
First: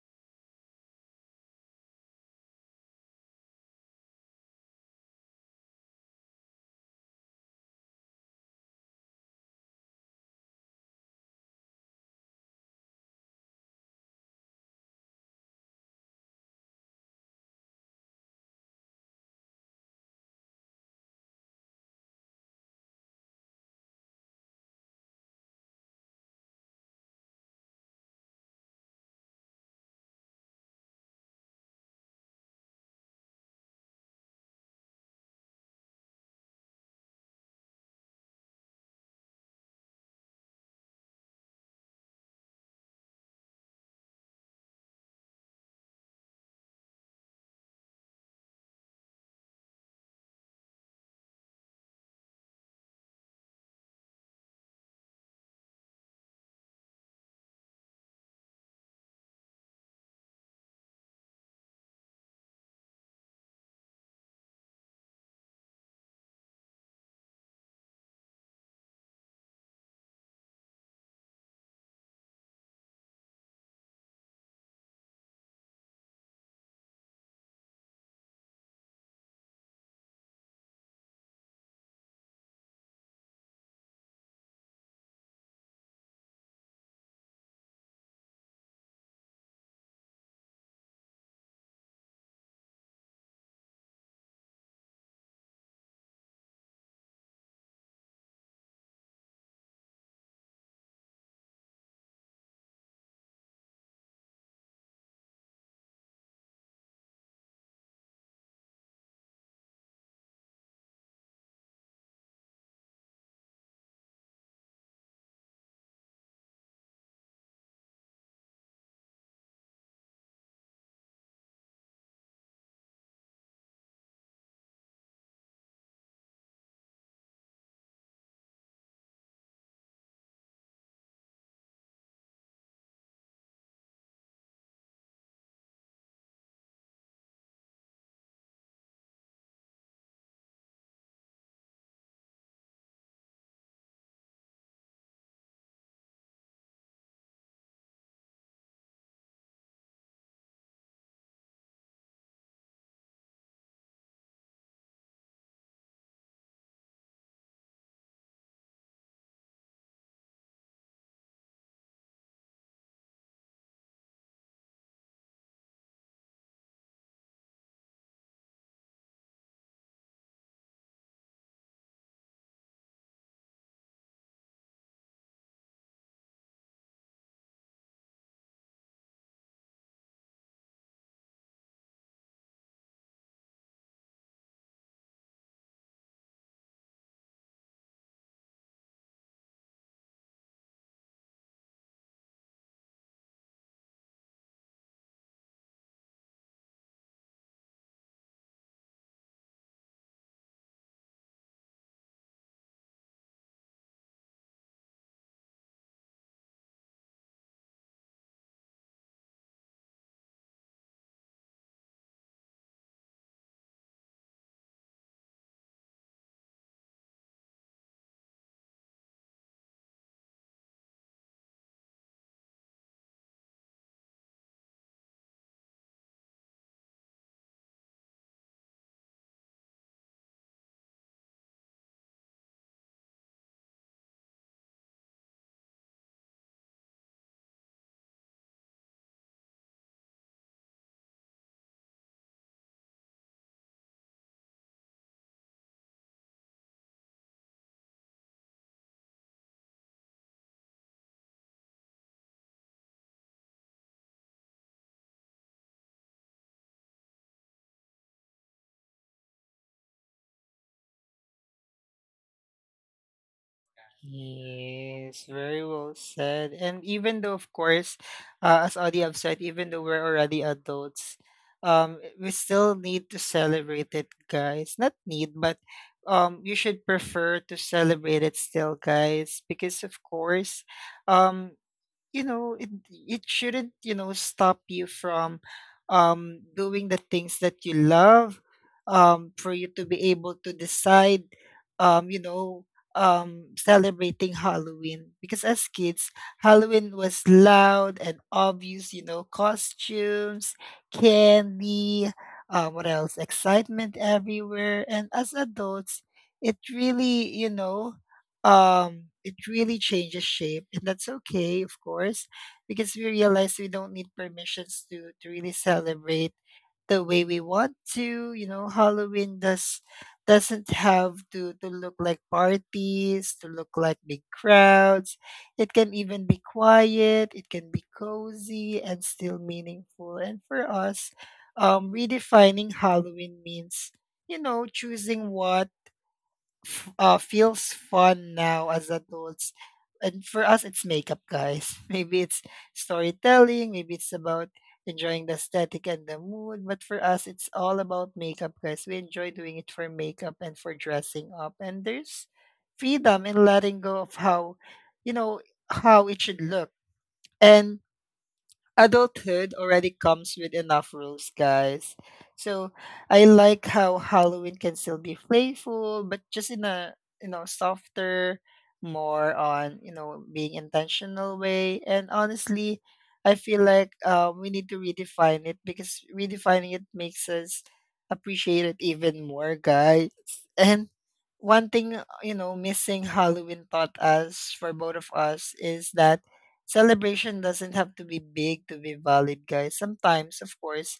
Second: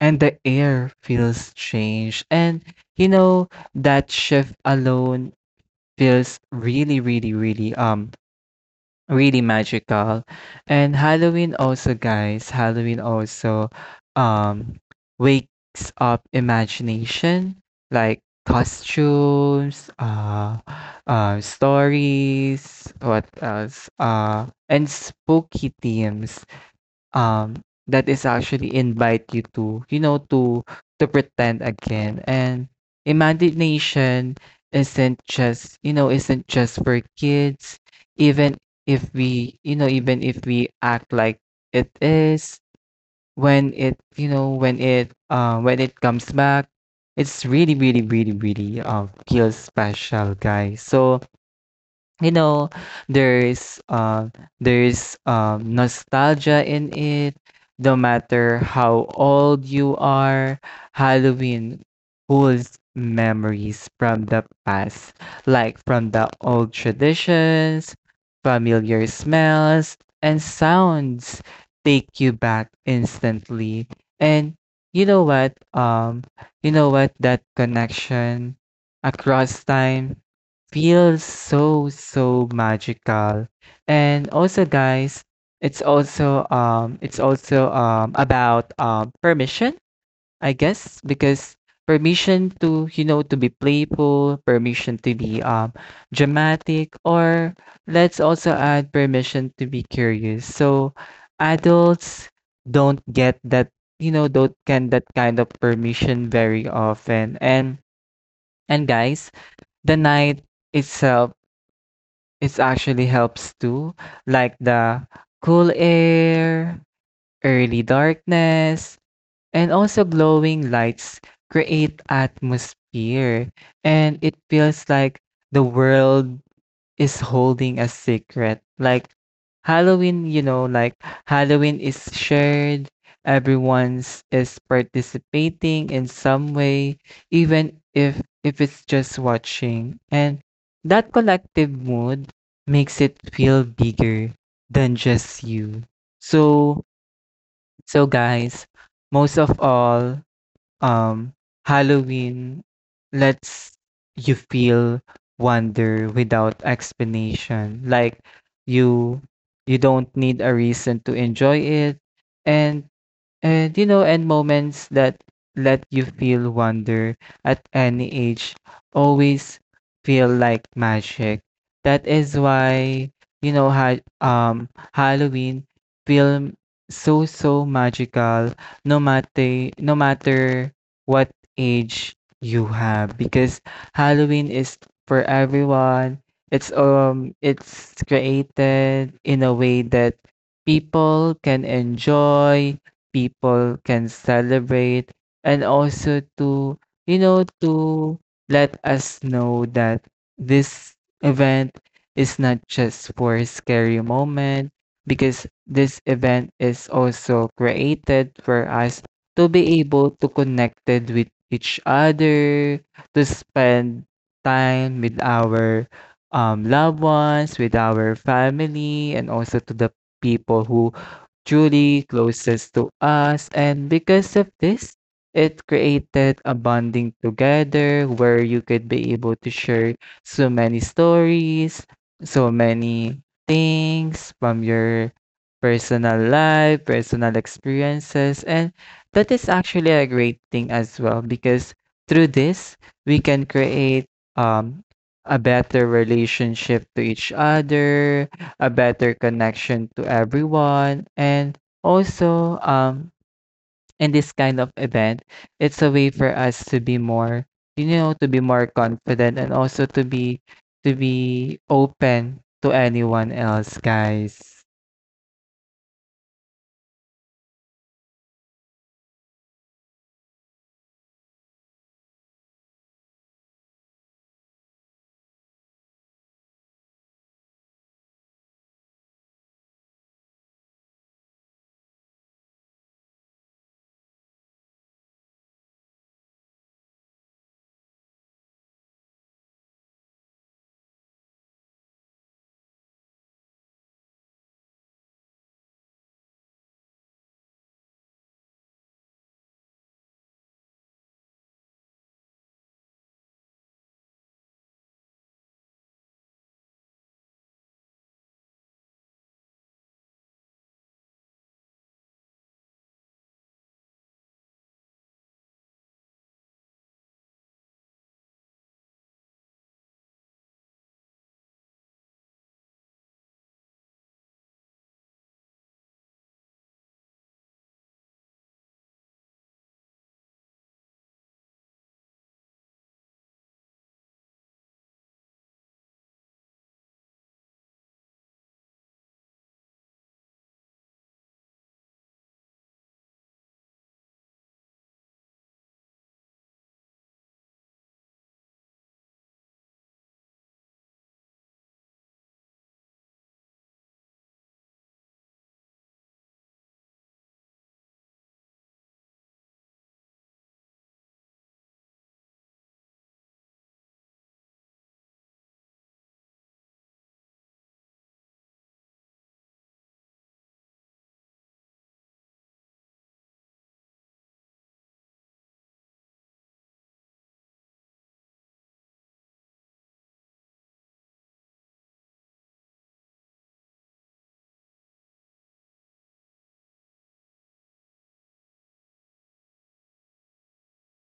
[SPEAKER 2] and the air feels strange. And you know, that shift alone feels really, really, really really magical. And Halloween also, guys, Halloween also um wakes up imagination, like costumes, stories, what else? And spooky themes. Um, that is actually invite you to, you know, to pretend again. And imagination isn't just, you know, isn't just for kids. Even if we, you know, even if we act like it is, when it, you know, when it comes back, it's really, really, really, really, feels special, guys. So, you know, there's um there's nostalgia in it. No matter how old you are, Halloween pulls memories from the past, like from the old traditions, familiar smells and sounds take you back instantly. And you know what um you know what, that connection across time feels so so magical. And also, guys, it's also about permission, I guess, because permission to you know to be playful, permission to be dramatic, or let's also add permission to be curious. So adults don't get that you know don't get that kind of permission very often. And guys, the night itself, it actually helps too, like the cool air, early darkness, and also glowing lights create atmosphere, and it feels like the world is holding a secret. Like Halloween, you know, like Halloween is shared, everyone's is participating in some way, even if it's just watching. And that collective mood makes it feel bigger than just you. So so guys, most of all, um, Halloween lets you feel wonder without explanation. Like you you don't need a reason to enjoy it. And and you know, and moments that let you feel wonder at any age always feel like magic. That is why, you know, ha Halloween feel so so magical no matter no matter what age you have, because Halloween is for everyone. It's created in a way that people can enjoy, people can celebrate, and also to you know to let us know that this event is not just for a scary moment, because this event is also created for us to be able to connected with each other, to spend time with our loved ones, with our family, and also to the people who truly closest to us. And because of this, it created a bonding together where you could be able to share so many stories, so many things from your personal life, personal experiences. And that is actually a great thing as well, because through this, we can create um, a better relationship to each other, a better connection to everyone. And also, in this kind of event, it's a way for us to be more, you know, to be more confident, and also to be open to anyone else, guys.
[SPEAKER 1] Yes, very well said. And even though, of course, as Audie have said, even though we're already adults, we still need to celebrate it, guys. Not need, but you should prefer to celebrate it still, guys, because of course, um, it shouldn't, you know, stop you from doing the things that you love, for you to be able to decide, um you know celebrating Halloween. Because as kids, Halloween was loud and obvious, you know, costumes, candy, what else, excitement everywhere. And as adults, it really, you know, it really changes shape, and that's okay, of course, because we realize we don't need permissions to really celebrate the way we want to. You know, Halloween doesn't have to look like parties, to look like big crowds. It can even be quiet, it can be cozy and still meaningful. And for us, redefining Halloween means, you know, choosing what feels fun now as adults. And for us, it's makeup, guys. [LAUGHS] Maybe it's storytelling, maybe it's about enjoying the aesthetic and the mood. But for us, it's all about makeup, guys. We enjoy doing it for makeup and for dressing up. And there's freedom in letting go of how, you know, how it should look. And adulthood already comes with enough rules, guys. So I like how Halloween can still be playful, but just in a, you know, softer, more on, you know, being intentional way. And honestly, I feel like we need to redefine it, because redefining it makes us appreciate it even more, guys. And one thing, you know, missing Halloween taught us for both of us is that celebration doesn't have to be big to be valid, guys. Sometimes, of course,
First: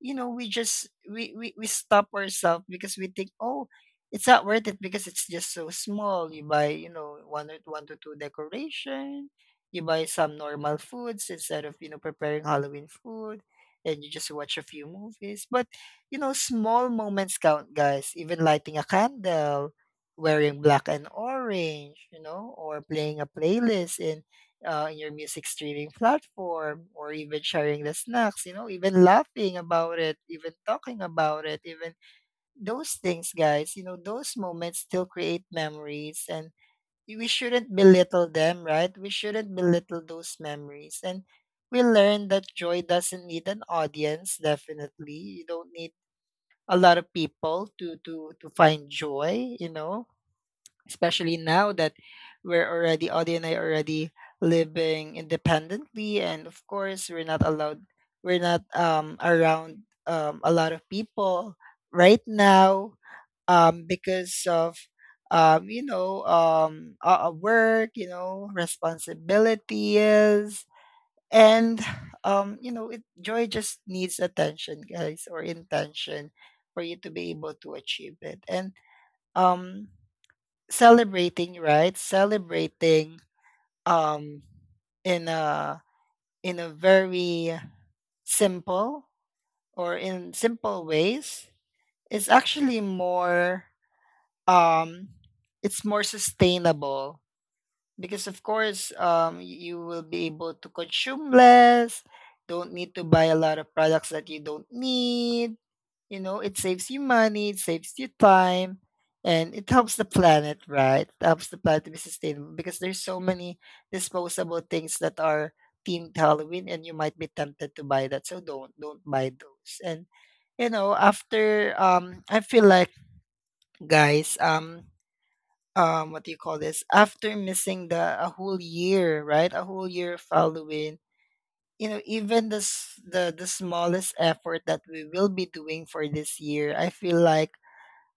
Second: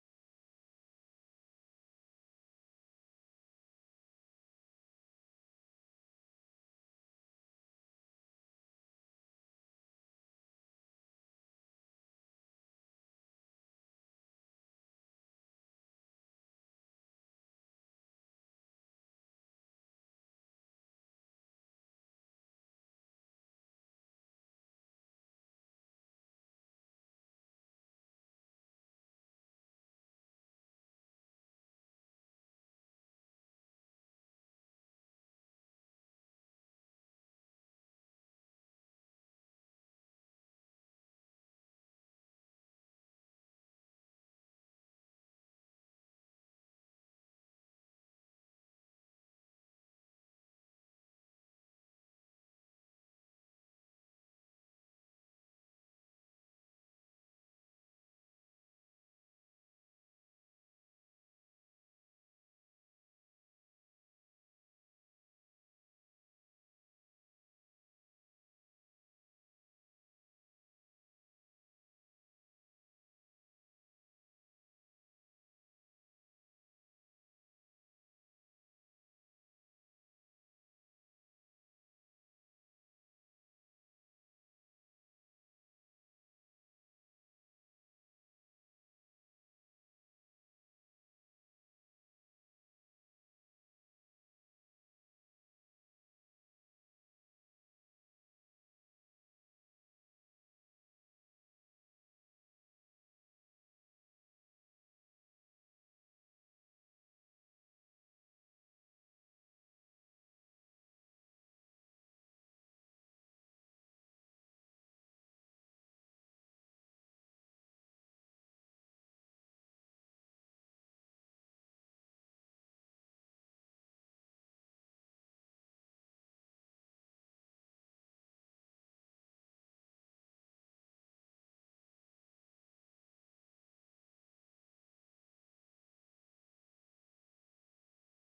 [SPEAKER 1] you know, we stop ourselves because we think, oh, it's not worth it because it's just so small. You buy, you know, one or one to two decoration, you buy some normal foods instead of, you know, preparing Halloween food, and you just watch a few movies. But you know, small moments count, guys. Even lighting a candle, wearing black and orange, you know, or playing a playlist in, in your music streaming platform, or even sharing the snacks, you know, even laughing about it, even talking about it, even those things, guys, you know, those moments still create memories, and we shouldn't belittle them, right? We shouldn't belittle those memories. And we learn that joy doesn't need an audience, definitely. You don't need a lot of people to find joy, you know, especially now that we're already Audie and I already living independently, and of course we're not allowed, we're not around a lot of people right now, because of work, you know, responsibilities. And you know, it joy just needs attention, guys, or intention for you to be able to achieve it. And um celebrating, right? Celebrating um in a very simple or in simple ways is actually more um it's more sustainable, because of course, you will be able to consume less, don't need to buy a lot of products that you don't need. You know, it saves you money, it saves you time, and it helps the planet, right? It helps the planet to be sustainable because there's so many disposable things that are themed Halloween and you might be tempted to buy that. So don't buy those. And you know, after, I feel like, guys, what do you call this? After missing the a whole year, right? A whole year of Halloween, you know, even the s- the smallest effort that we will be doing for this year, I feel like,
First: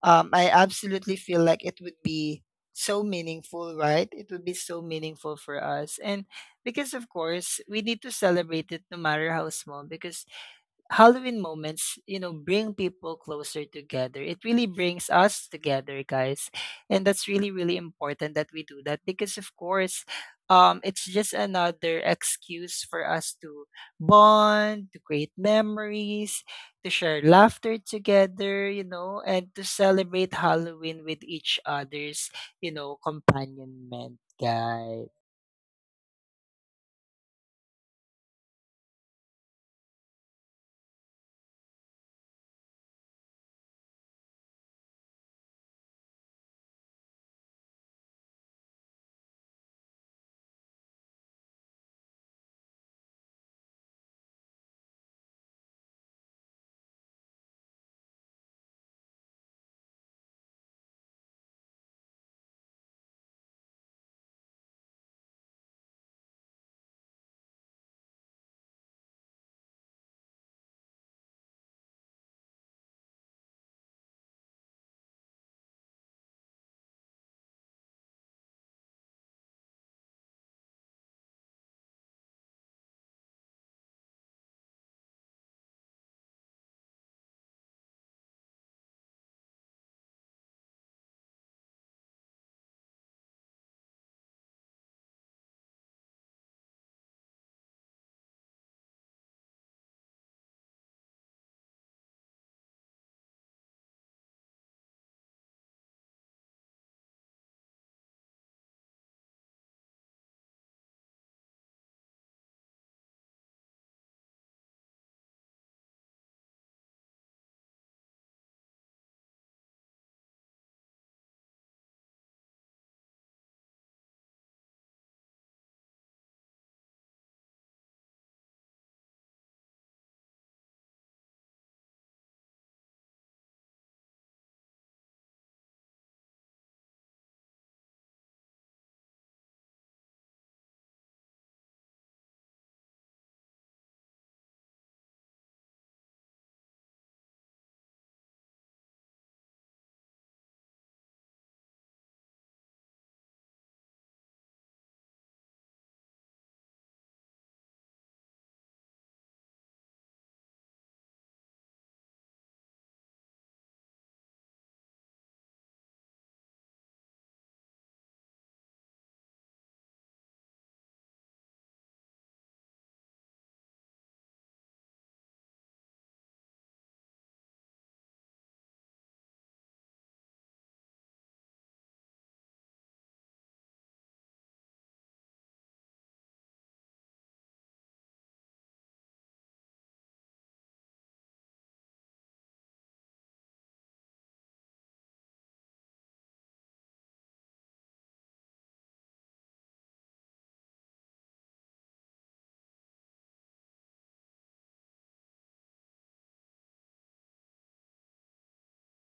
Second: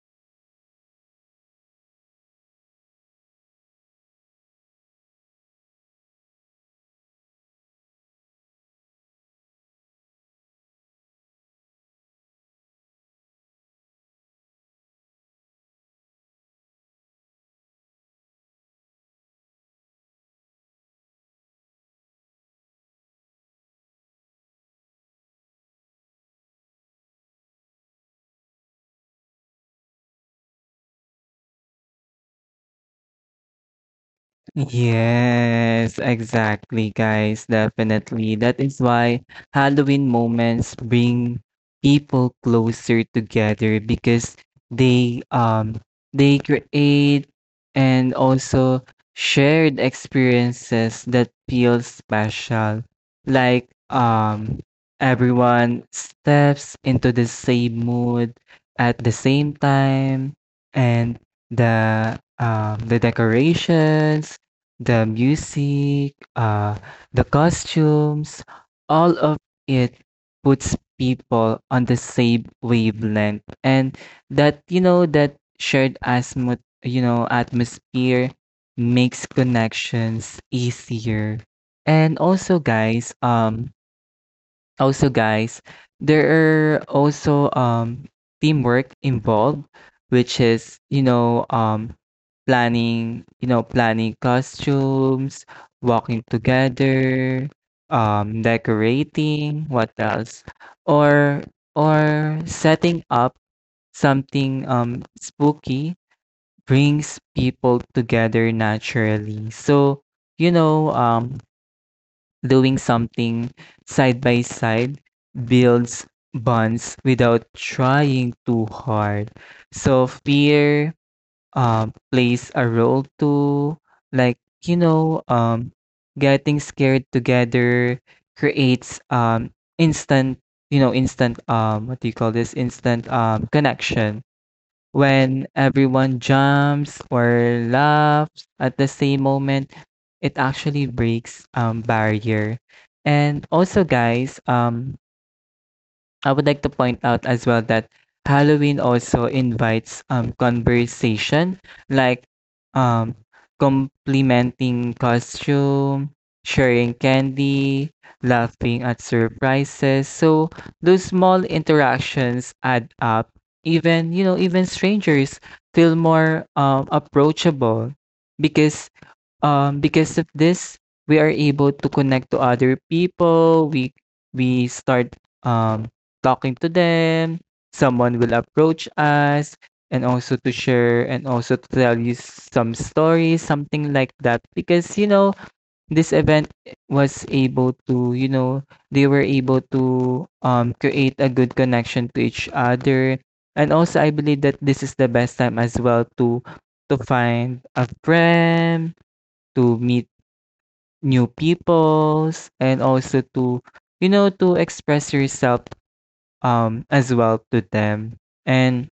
[SPEAKER 1] I absolutely feel like it would be so meaningful, right? It would be so meaningful for us. And because, of course, we need to celebrate it no matter how small, because Halloween moments, you know, bring people closer together. It really brings us together, guys. And that's really, really important that we do that because, of course, it's just another excuse for us to bond, to create memories, to share laughter together, you know, and to celebrate Halloween with each other's, you know, companionment, guys.
[SPEAKER 2] Yes, exactly, guys. Definitely. That is why Halloween moments bring people closer together, because they um they create and also shared experiences that feel special. Like everyone steps into the same mood at the same time, and the decorations, the music, the costumes, all of it puts people on the same wavelength. And that, you know, that shared you know, atmosphere makes connections easier. And also, guys, also, guys, there are also teamwork involved, which is, you know, planning, you know, planning costumes, walking together, decorating, what else? Or or setting up something spooky brings people together naturally. So, you know, doing something side by side builds bonds without trying too hard. So fear plays a role too. Like, you know, getting scared together creates instant, you know, instant, what do you call this? Instant connection. When everyone jumps or laughs at the same moment, it actually breaks barrier. And also guys, I would like to point out as well that Halloween also invites conversation, like um complimenting costume, sharing candy, laughing at surprises. So those small interactions add up. Even you know, even strangers feel more approachable, because because of this, we are able to connect to other people. We start um, talking to them. Someone will approach us and also to share and also to tell you some stories, something like that. Because you know, this event was able to, you know, they were able to create a good connection to each other. And also, I believe that this is the best time as well to find a friend, to meet new peoples, and also to, you know, to express yourself as well to them. And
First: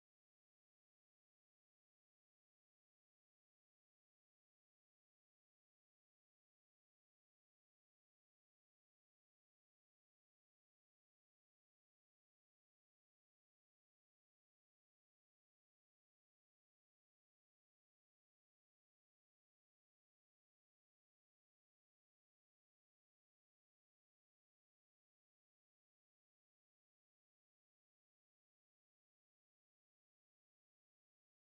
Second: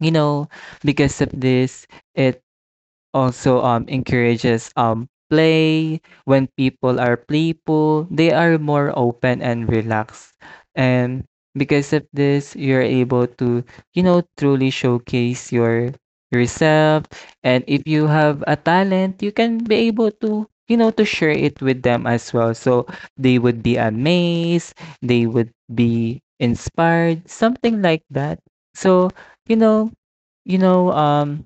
[SPEAKER 2] you know, because of this, it also encourages play. When people are playful, they are more open and relaxed. And because of this, you're able to, you know, truly showcase your yourself. And if you have a talent, you can be able to, you know, to share it with them as well. So they would be amazed, they would be inspired, something like that. So, you know, you know,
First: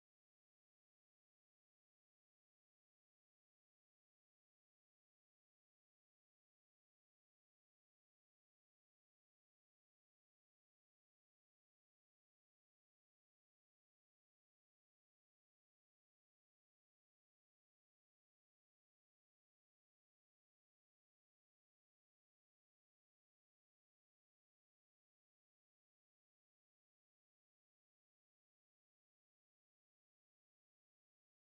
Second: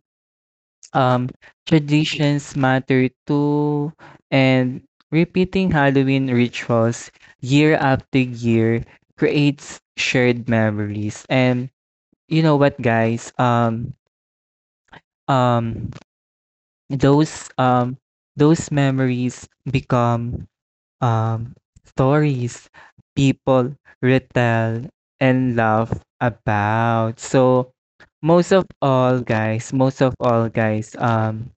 [SPEAKER 2] um, traditions matter too, and repeating Halloween rituals year after year creates shared memories. And you know what, guys? Um, those um, those memories become um, stories people retell and laugh about. So, most of all, guys, most of all, guys,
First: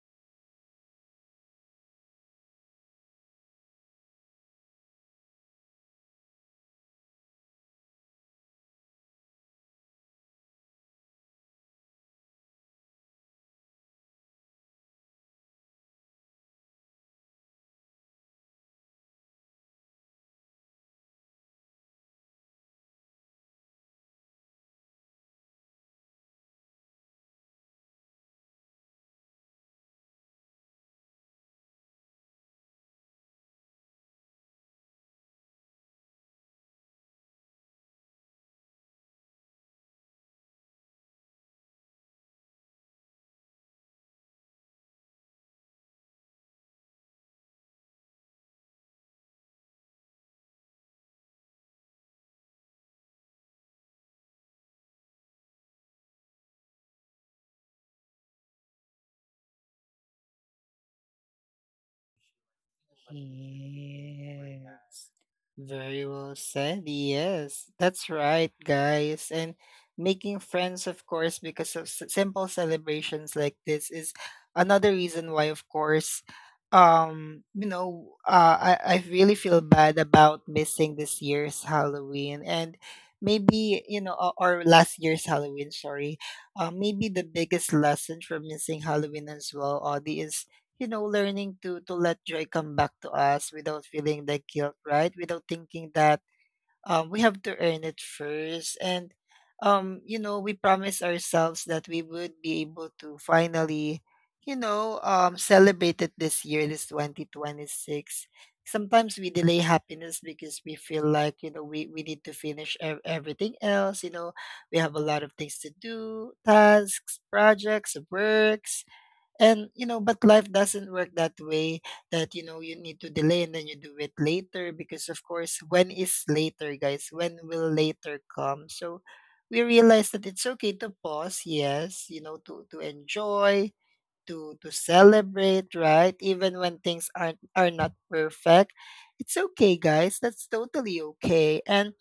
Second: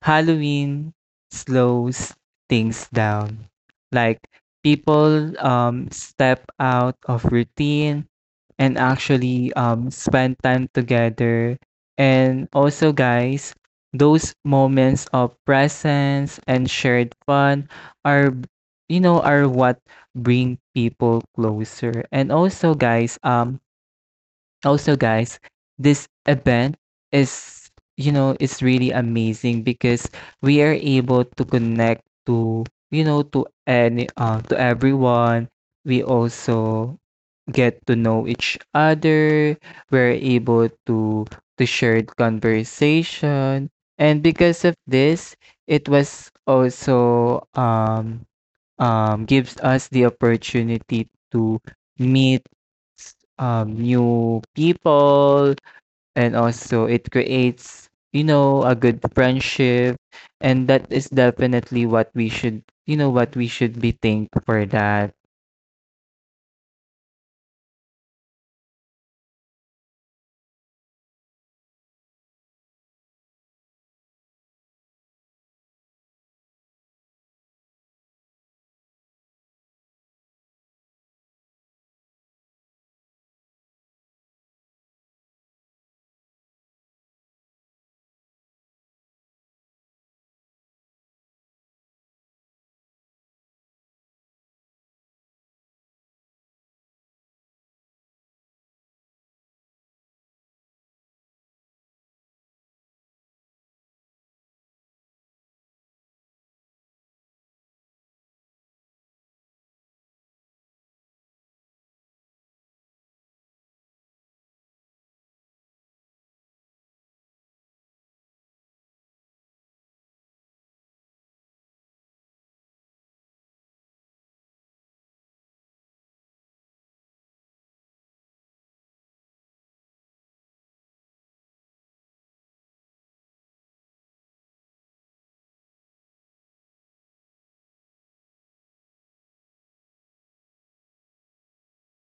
[SPEAKER 2] Halloween slows things down. Like, people step out of routine and actually spend time together. And also, guys, those moments of presence and shared fun are you know are what bring people closer. And also guys this event is you know is really amazing because we are able to connect to you know to any to everyone. We also get to know each other, we're able to share conversation, and because of this, it was also gives us the opportunity to meet new people, and also it creates you know a good friendship, and that is definitely what we should you know what we should be thankful for that.
[SPEAKER 1] Yes. Very well said. Yes. That's right, guys. And making friends, of course, because of simple celebrations like this is another reason why, of course, I really feel bad about missing this year's Halloween. And maybe, you know, or last year's Halloween, sorry. Maybe the biggest lesson from missing Halloween as well, Audie, is, you know, learning to let joy come back to us without feeling the guilt, right? Without thinking that we have to earn it first. And you know, we promise ourselves that we would be able to finally, celebrate it this year, this 2026. Sometimes we delay happiness because we feel like, you know, we need to finish everything else. You know, we have a lot of things to do, tasks, projects, works, and you know, but life doesn't work that way, that, you know, you need to delay and then you do it later. Because of course, when is later, guys? When will later come? So we realize that it's okay to pause, yes, you know, to enjoy, to celebrate, right? Even when things are not perfect. It's okay, guys. That's totally okay. And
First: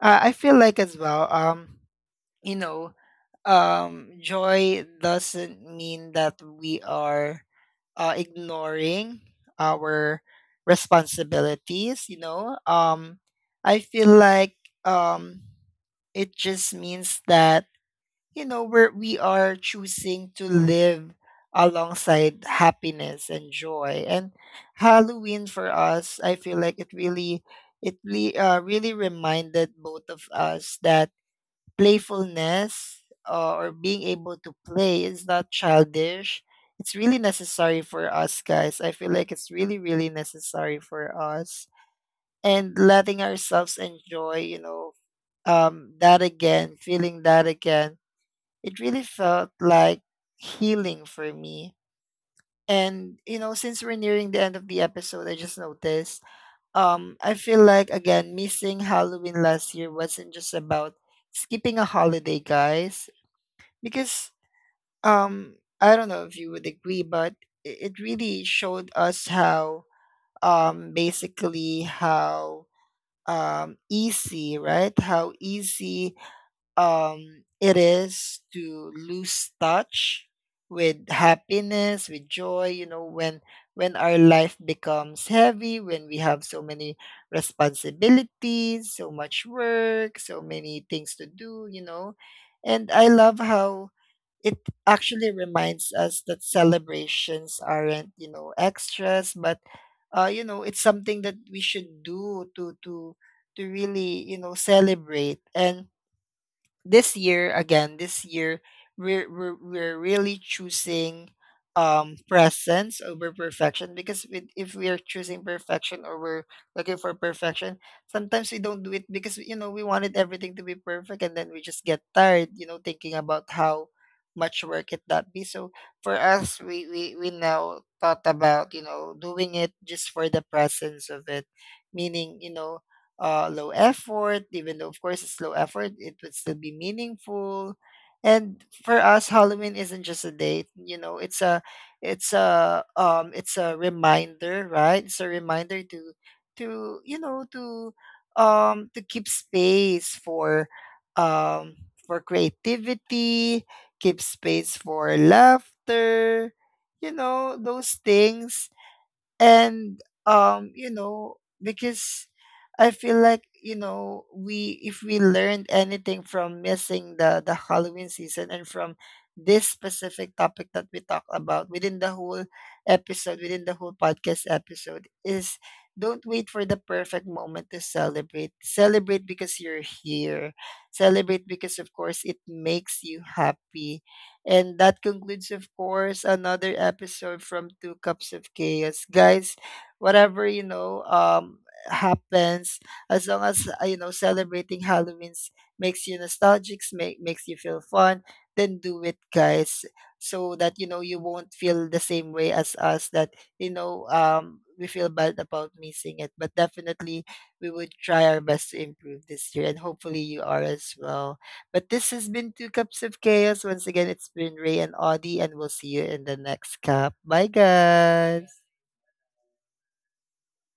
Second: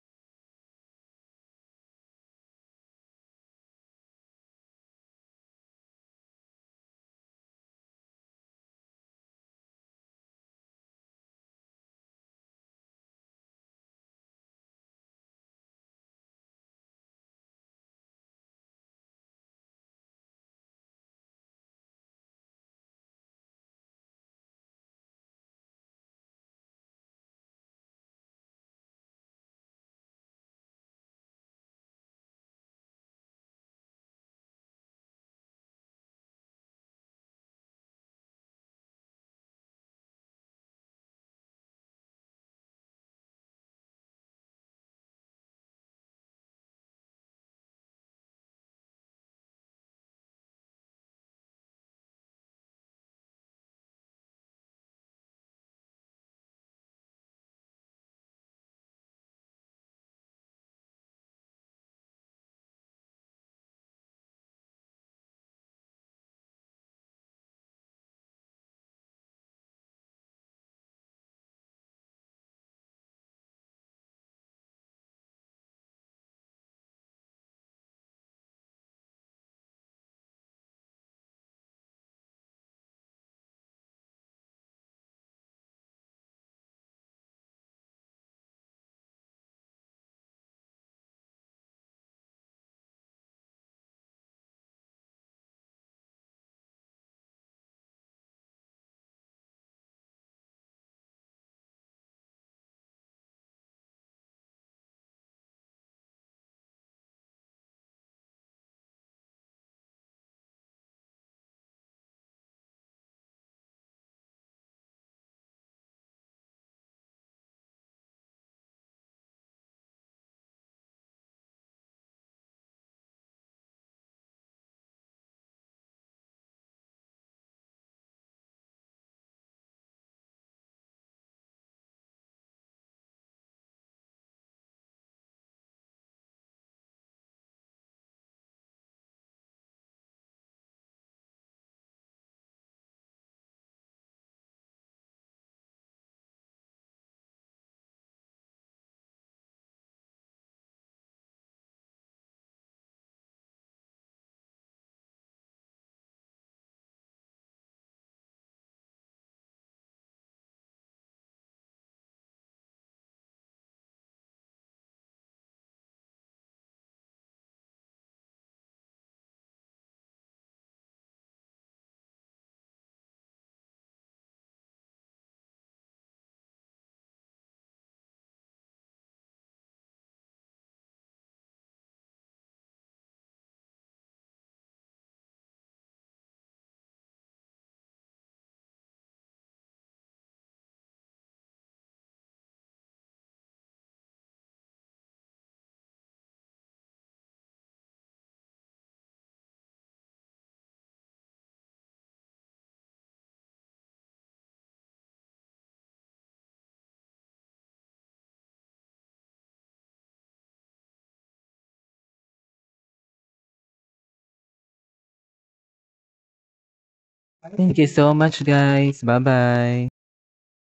[SPEAKER 1] I feel like as well, you know, joy doesn't mean that we are ignoring our responsibilities, you know. I feel like um it just means that, you know, we are choosing to live alongside happiness and joy. And Halloween for us, I feel like it really really reminded both of us that playfulness, or being able to play, is not childish. It's really necessary for us, guys. I feel like it's really, really necessary for us. And letting ourselves enjoy, you know, that again, feeling that again, it really felt like healing for me. And, you know, since we're nearing the end of the episode, I just noticed, I feel like, again, missing Halloween last year wasn't just about skipping a holiday, guys, because um I don't know if you would agree, but it really showed us how, basically how easy, right, how easy it is to lose touch with happiness, with joy, you know, when our life becomes heavy, when we have so many responsibilities, so much work, so many things to do, you know. And I love how it actually reminds us that celebrations aren't, you know, extras, but you know, it's something that we should do to really, you know, celebrate. And this year, we're really choosing presence over perfection. Because if we are choosing perfection, or we're looking for perfection, sometimes we don't do it because, you know, we wanted everything to be perfect, and then we just get tired, you know, thinking about how much work it that be. So for us, we now thought about, you know, doing it just for the presence of it, meaning, you know, low effort. Even though, of course, it's low effort, it would still be meaningful. And for us, Halloween isn't just a date. You know, it's a reminder, right? It's a reminder to, you know, to keep space um, for creativity, keep space for laughter. You know, those things. And um you know because I feel like, you know, we, if we learned anything from missing the Halloween season, and from this specific topic that we talked about within the whole episode, within the whole podcast episode, is don't wait for the perfect moment to celebrate. Celebrate because you're here, celebrate because of course it makes you happy. And that concludes, of course, another episode from Two Cups of Chaos. Guys, whatever, you know, happens, as long as, you know, celebrating Halloween makes you nostalgic, makes you feel fun, then do it, guys, so that, you know, you won't feel the same way as us, that, you know, we feel bad about missing it. But definitely, we would try our best to improve this year, and hopefully, you are as well. But this has been Two Cups of Chaos. Once again, it's been Ray and Audie, and we'll see you in the next cup. Bye,
[SPEAKER 2] Thank you so much,
[SPEAKER 1] guys.
[SPEAKER 2] guys, bye bye.